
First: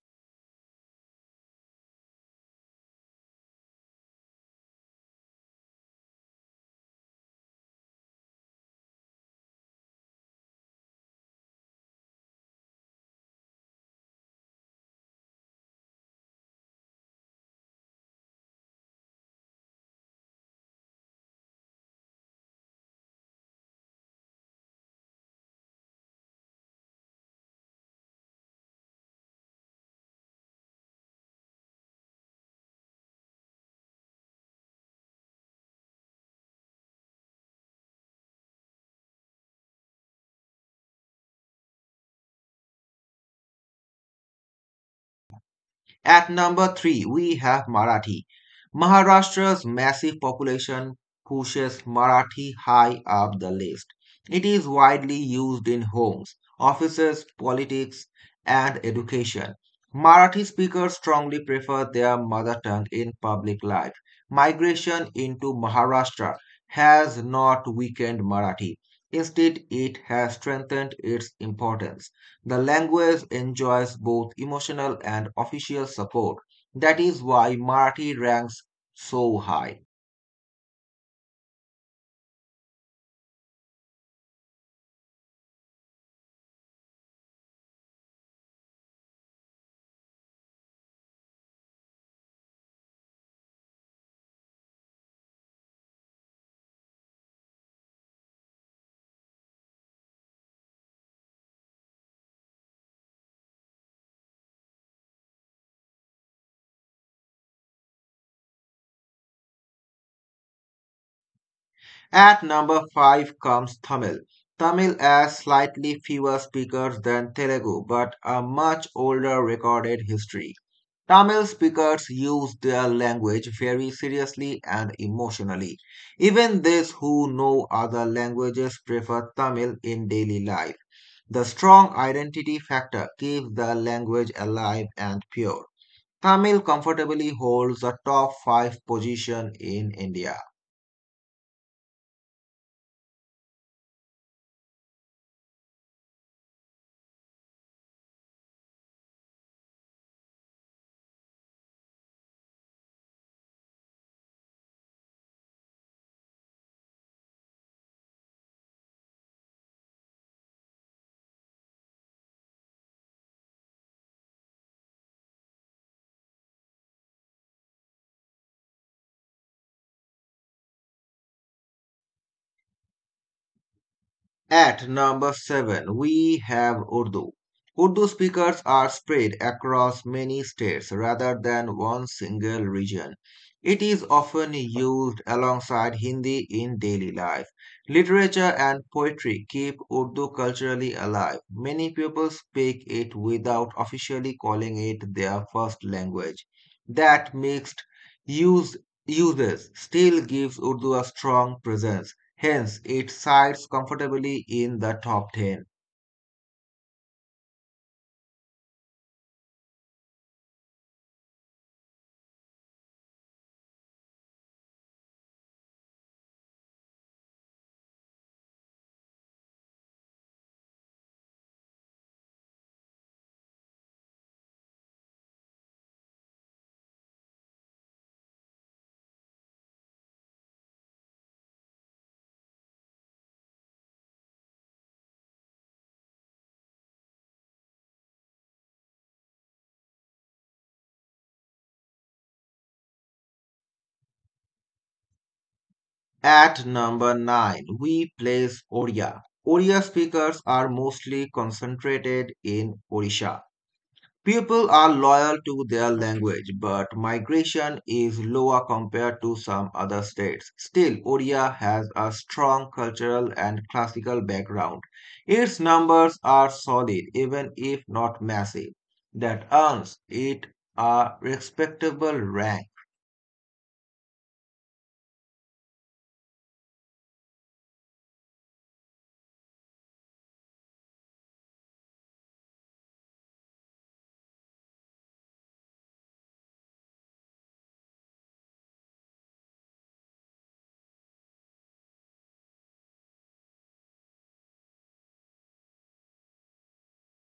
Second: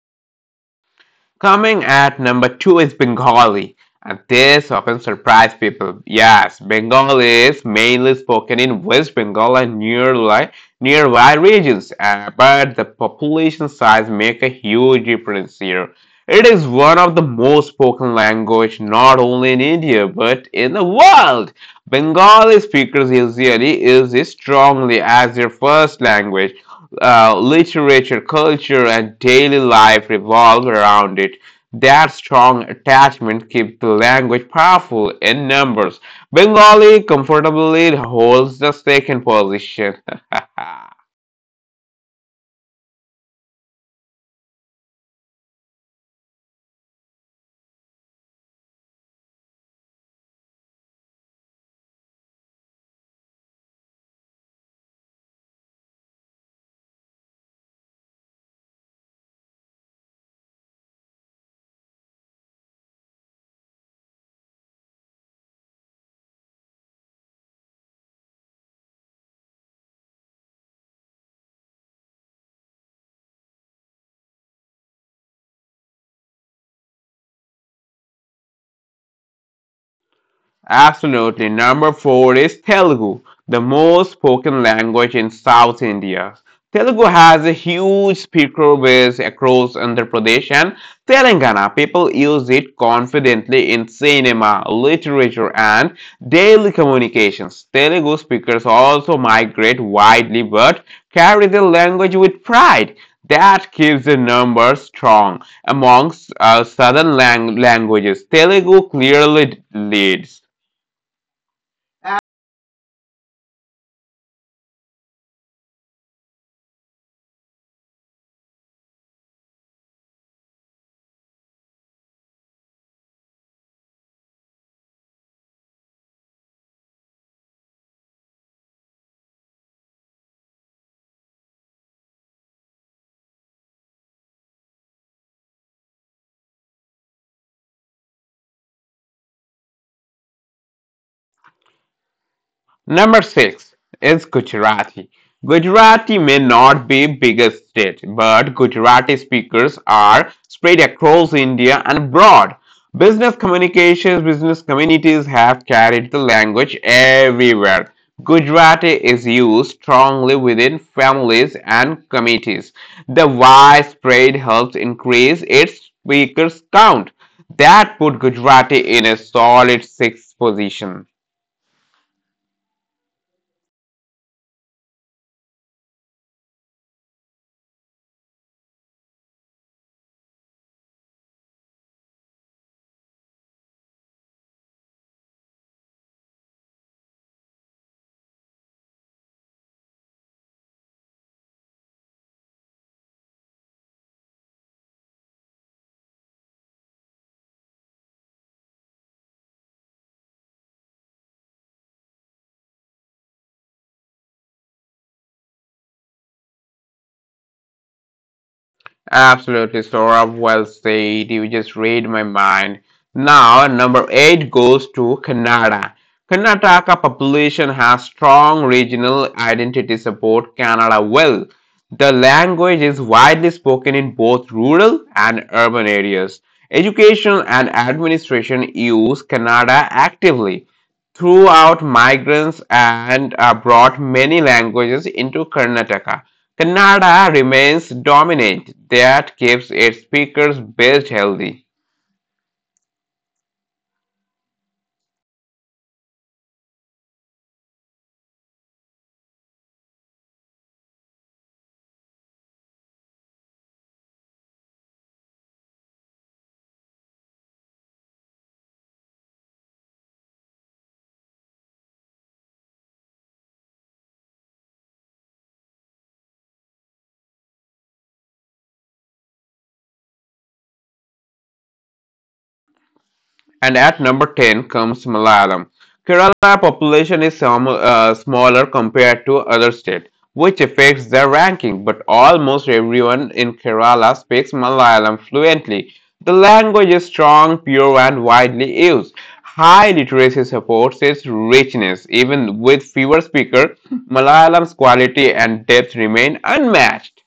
S1: Coming at number two is Bengali, and this often surprises people. Yes, Bengali is mainly spoken in West Bengal and nearby regions, but the population size make a huge difference here. It is one of the most spoken language not only in India but in the world. Bengali speakers usually use it strongly as their first language, literature, culture, and daily life revolve around it. That strong attachment keeps the language powerful in numbers. Bengali comfortably holds the second position. *laughs*
S2: At number three, we have Marathi. Maharashtra's massive population pushes Marathi high up the list. It is widely used in homes, offices, politics, and education. Marathi speakers strongly prefer their mother tongue in public life. Migration into Maharashtra has not weakened Marathi. Instead, it has strengthened its importance. The language enjoys both emotional and official support. That is why Marathi ranks so high.
S1: Absolutely. Number four is Telugu, the most spoken language in South India. Telugu has a huge speaker base across Andhra Pradesh and Telangana. People use it confidently in cinema, literature, and daily communications. Telugu speakers also migrate widely but carry the language with pride. That keeps the number strong amongst southern languages. Telugu clearly leads.
S2: At number 5 comes Tamil. Tamil has slightly fewer speakers than Telugu, but a much older recorded history. Tamil speakers use their language very seriously and emotionally. Even those who know other languages prefer Tamil in daily life. The strong identity factor keeps the language alive and pure. Tamil comfortably holds the top 5 position in India.
S1: Number six is Gujarati. Gujarati may not be biggest state, but Gujarati speakers are spread across India and abroad. Business communities have carried the language everywhere. Gujarati is used strongly within families and committees. The widespread helps increase its speakers count. That put Gujarati in a solid sixth position.
S2: At number seven, we have Urdu. Urdu speakers are spread across many states rather than one single region. It is often used alongside Hindi in daily life. Literature and poetry keep Urdu culturally alive. Many people speak it without officially calling it their first language. That mixed use uses still gives Urdu a strong presence. Hence, it sides comfortably in the top 10.
S1: Absolutely, Sora. Well said. You just read my mind. Now, number eight goes to Kannada. Karnataka population has strong regional identity support Canada well. The language is widely spoken in both rural and urban areas. Education and administration use Kannada actively. Throughout, migrants and brought many languages into Karnataka. Kannada remains dominant, that keeps its speakers base healthy,
S2: At number 9, we place Odia. Odia speakers are mostly concentrated in Odisha. People are loyal to their language, but migration is lower compared to some other states. Still, Odia has a strong cultural and classical background. Its numbers are solid, even if not massive. That earns it a respectable rank.
S1: and at number 10 comes Malayalam. Kerala population is some, smaller compared to other states, which affects their ranking, but almost everyone in Kerala speaks Malayalam fluently. The language is strong, pure, and widely used. High literacy supports its richness. Even with fewer speakers, Malayalam's quality and depth remain unmatched.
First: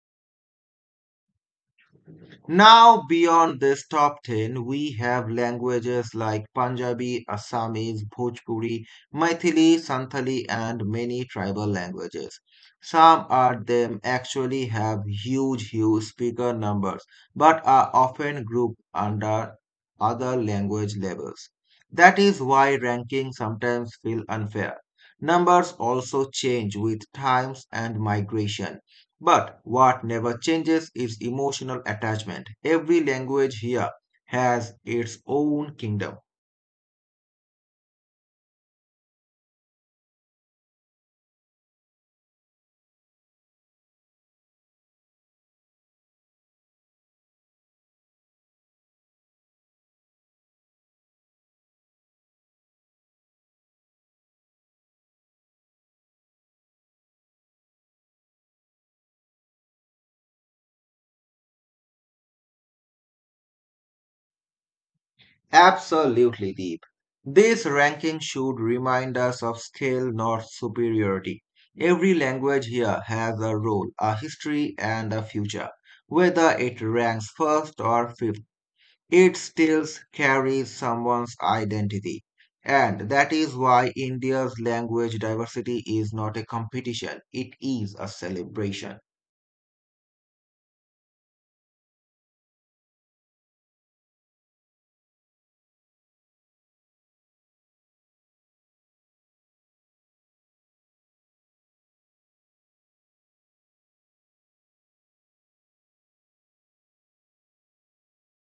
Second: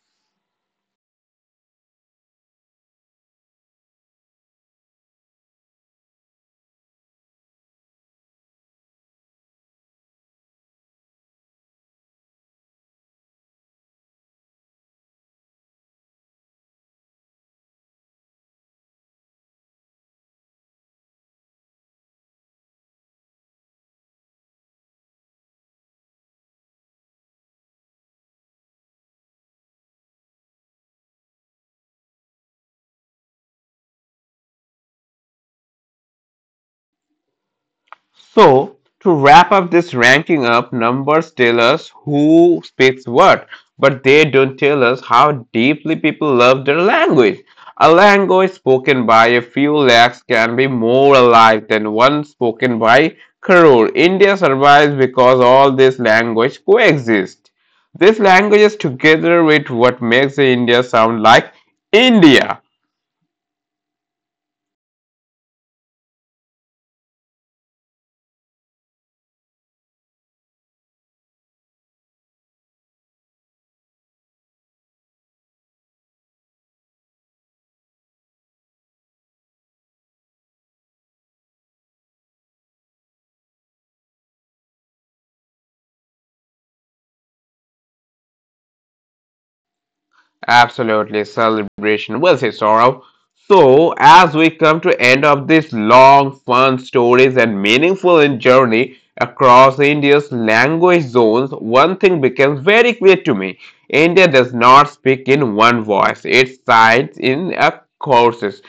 S2: Now, beyond this top 10, we have languages like Punjabi, Assamese, Bhojpuri, Maithili, Santali, and many tribal languages. Some of them actually have huge, huge speaker numbers, but are often grouped under other language labels. That is why rankings sometimes feel unfair. Numbers also change with times and migration. But what never changes is emotional attachment. Every language here has its own kingdom.
S1: So, to wrap up this ranking up, numbers tell us who speaks what, but they don't tell us how deeply people love their language. A language spoken by a few lakhs can be more alive than one spoken by crore. India survives because all these languages coexist. These languages together with what makes India sound like India.
S2: Absolutely deep. This ranking should remind us of scale, not superiority. Every language here has a role, a history, and a future, whether it ranks first or fifth. It still carries someone's identity. And that is why India's language diversity is not a competition, it is a celebration.
S1: Absolutely, celebration will say sorrow. So, as we come to end of this long, fun stories and meaningful in journey across India's language zones, one thing becomes very clear to me: India does not speak in one voice; it sides in a courses.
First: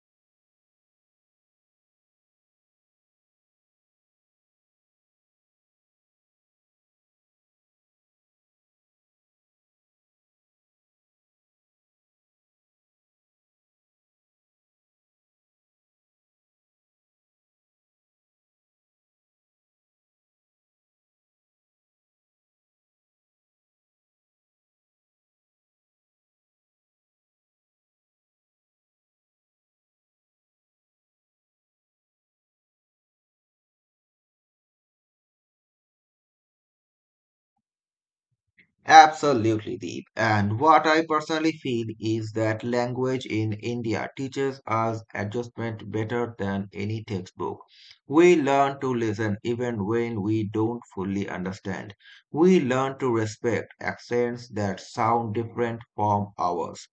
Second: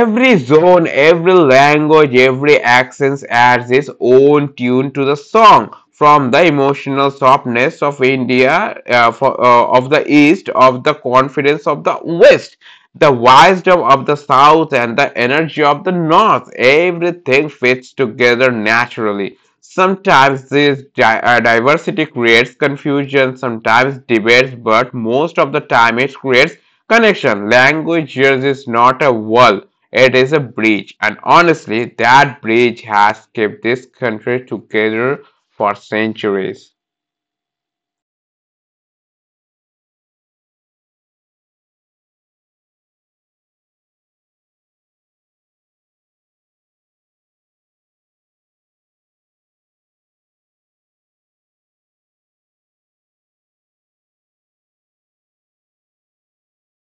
S1: Every zone, every language, every accent adds its own tune to the song. From the emotional softness of India, of the East, of the confidence of the West, the wisdom of the South, and the energy of the North, everything fits together naturally. Sometimes this diversity creates confusion, sometimes debates, but most of the time it creates connection. Language here is not a wall, it is a bridge, and honestly, that bridge has kept this country together for centuries.
S2: Absolutely, Deep. And what I personally feel is that language in India teaches us adjustment better than any textbook. We learn to listen even when we don't fully understand. We learn to respect accents that sound different from ours.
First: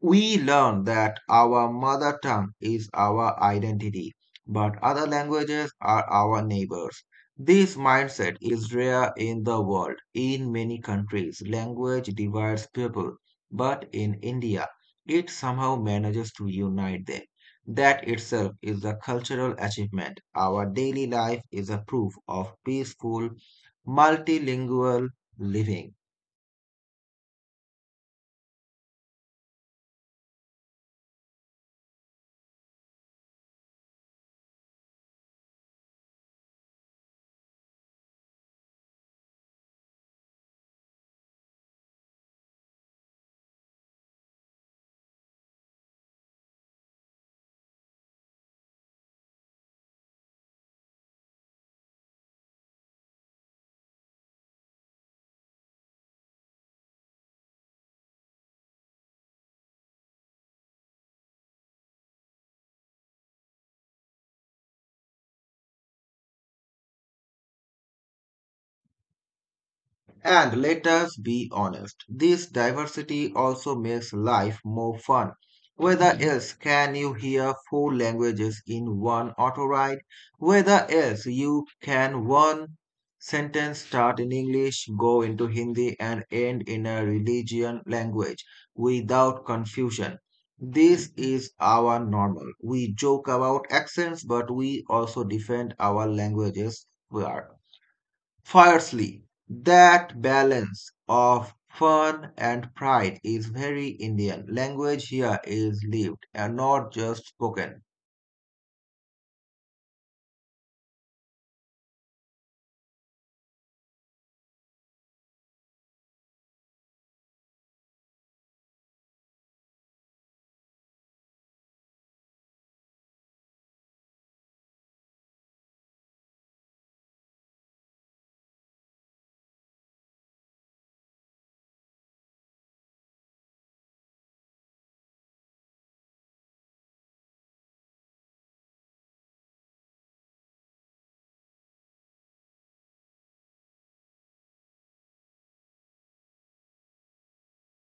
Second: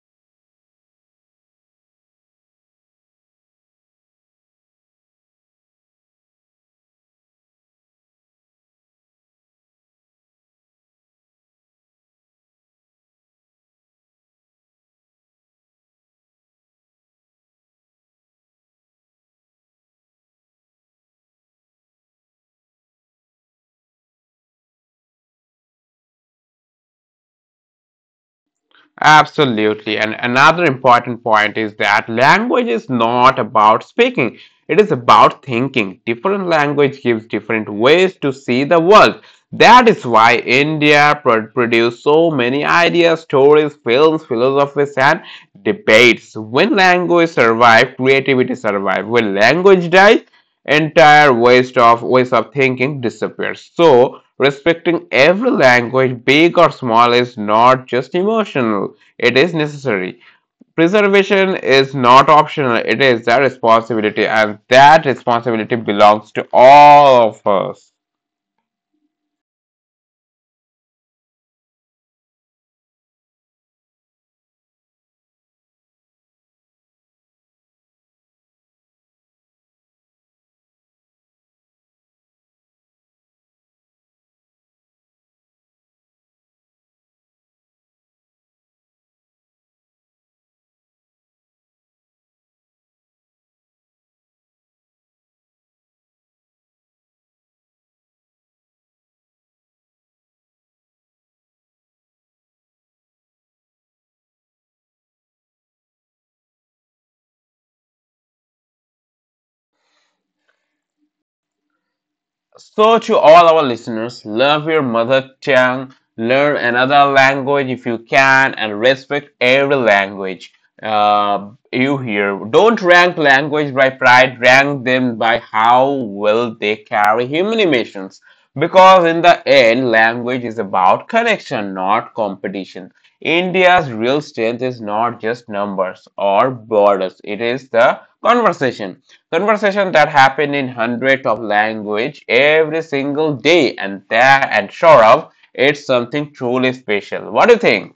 S2: We learn that our mother tongue is our identity, but other languages are our neighbors. This mindset is rare in the world. In many countries, language divides people, but in India, it somehow manages to unite them. That itself is a cultural achievement. Our daily life is a proof of peaceful, multilingual living.
S1: Absolutely. And another important point is that language is not about speaking, it is about thinking. Different language gives different ways to see the world. That is why India produced so many ideas, stories, films, philosophies, and debates. When language survives, creativity survives. When language dies, entire waste of ways of thinking disappears. So respecting every language, big or small, is not just emotional, it is necessary. Preservation is not optional, it is a responsibility, and that responsibility belongs to all of us.
S2: And let us be honest, this diversity also makes life more fun. Whether else can you hear four languages in one auto ride? Whether else you can one sentence start in English, go into Hindi, and end in a religion language without confusion? This is our normal. We joke about accents, but we also defend our languages. We are. Firstly, that balance of fun and pride is very Indian. Language here is lived and not just spoken.
S1: So, to all our listeners, love your mother tongue, learn another language if you can, and respect every language you hear. Don't rank language by pride, rank them by how well they carry human emotions. Because in the end, language is about connection, not competition. India's real strength is not just numbers or borders, it is the conversation. Conversation that happen in hundreds of language every single day, and that, and sure of, it's something truly special. What do you think?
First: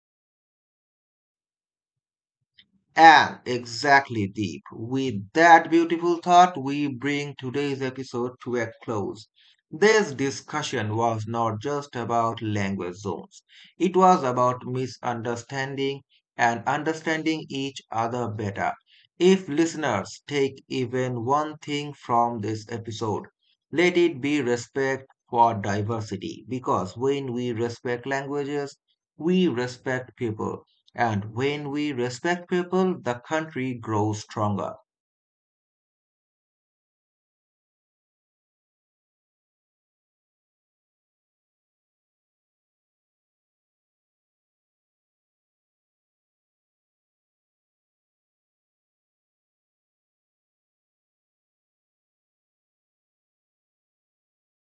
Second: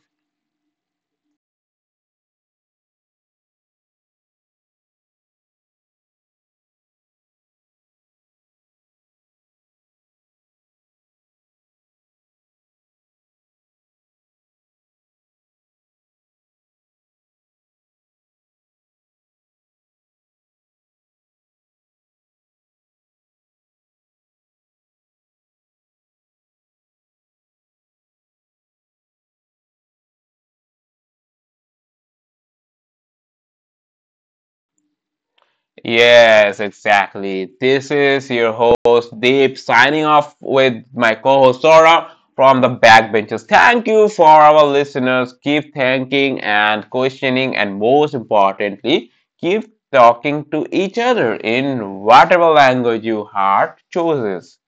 S2: And exactly, Deep. With that beautiful thought, we bring today's episode to a close. This discussion was not just about language zones, it was about misunderstanding and understanding each other better. If listeners take even one thing from this episode, let it be respect for diversity, because when we respect languages, we respect people. And when we respect people, the country grows stronger.
S1: Yes, exactly. This is your host Deep signing off with my co-host Sora from the Backbenchers. Thank you for our listeners. Keep thinking and questioning, and most importantly, keep talking to each other in whatever language your heart chooses.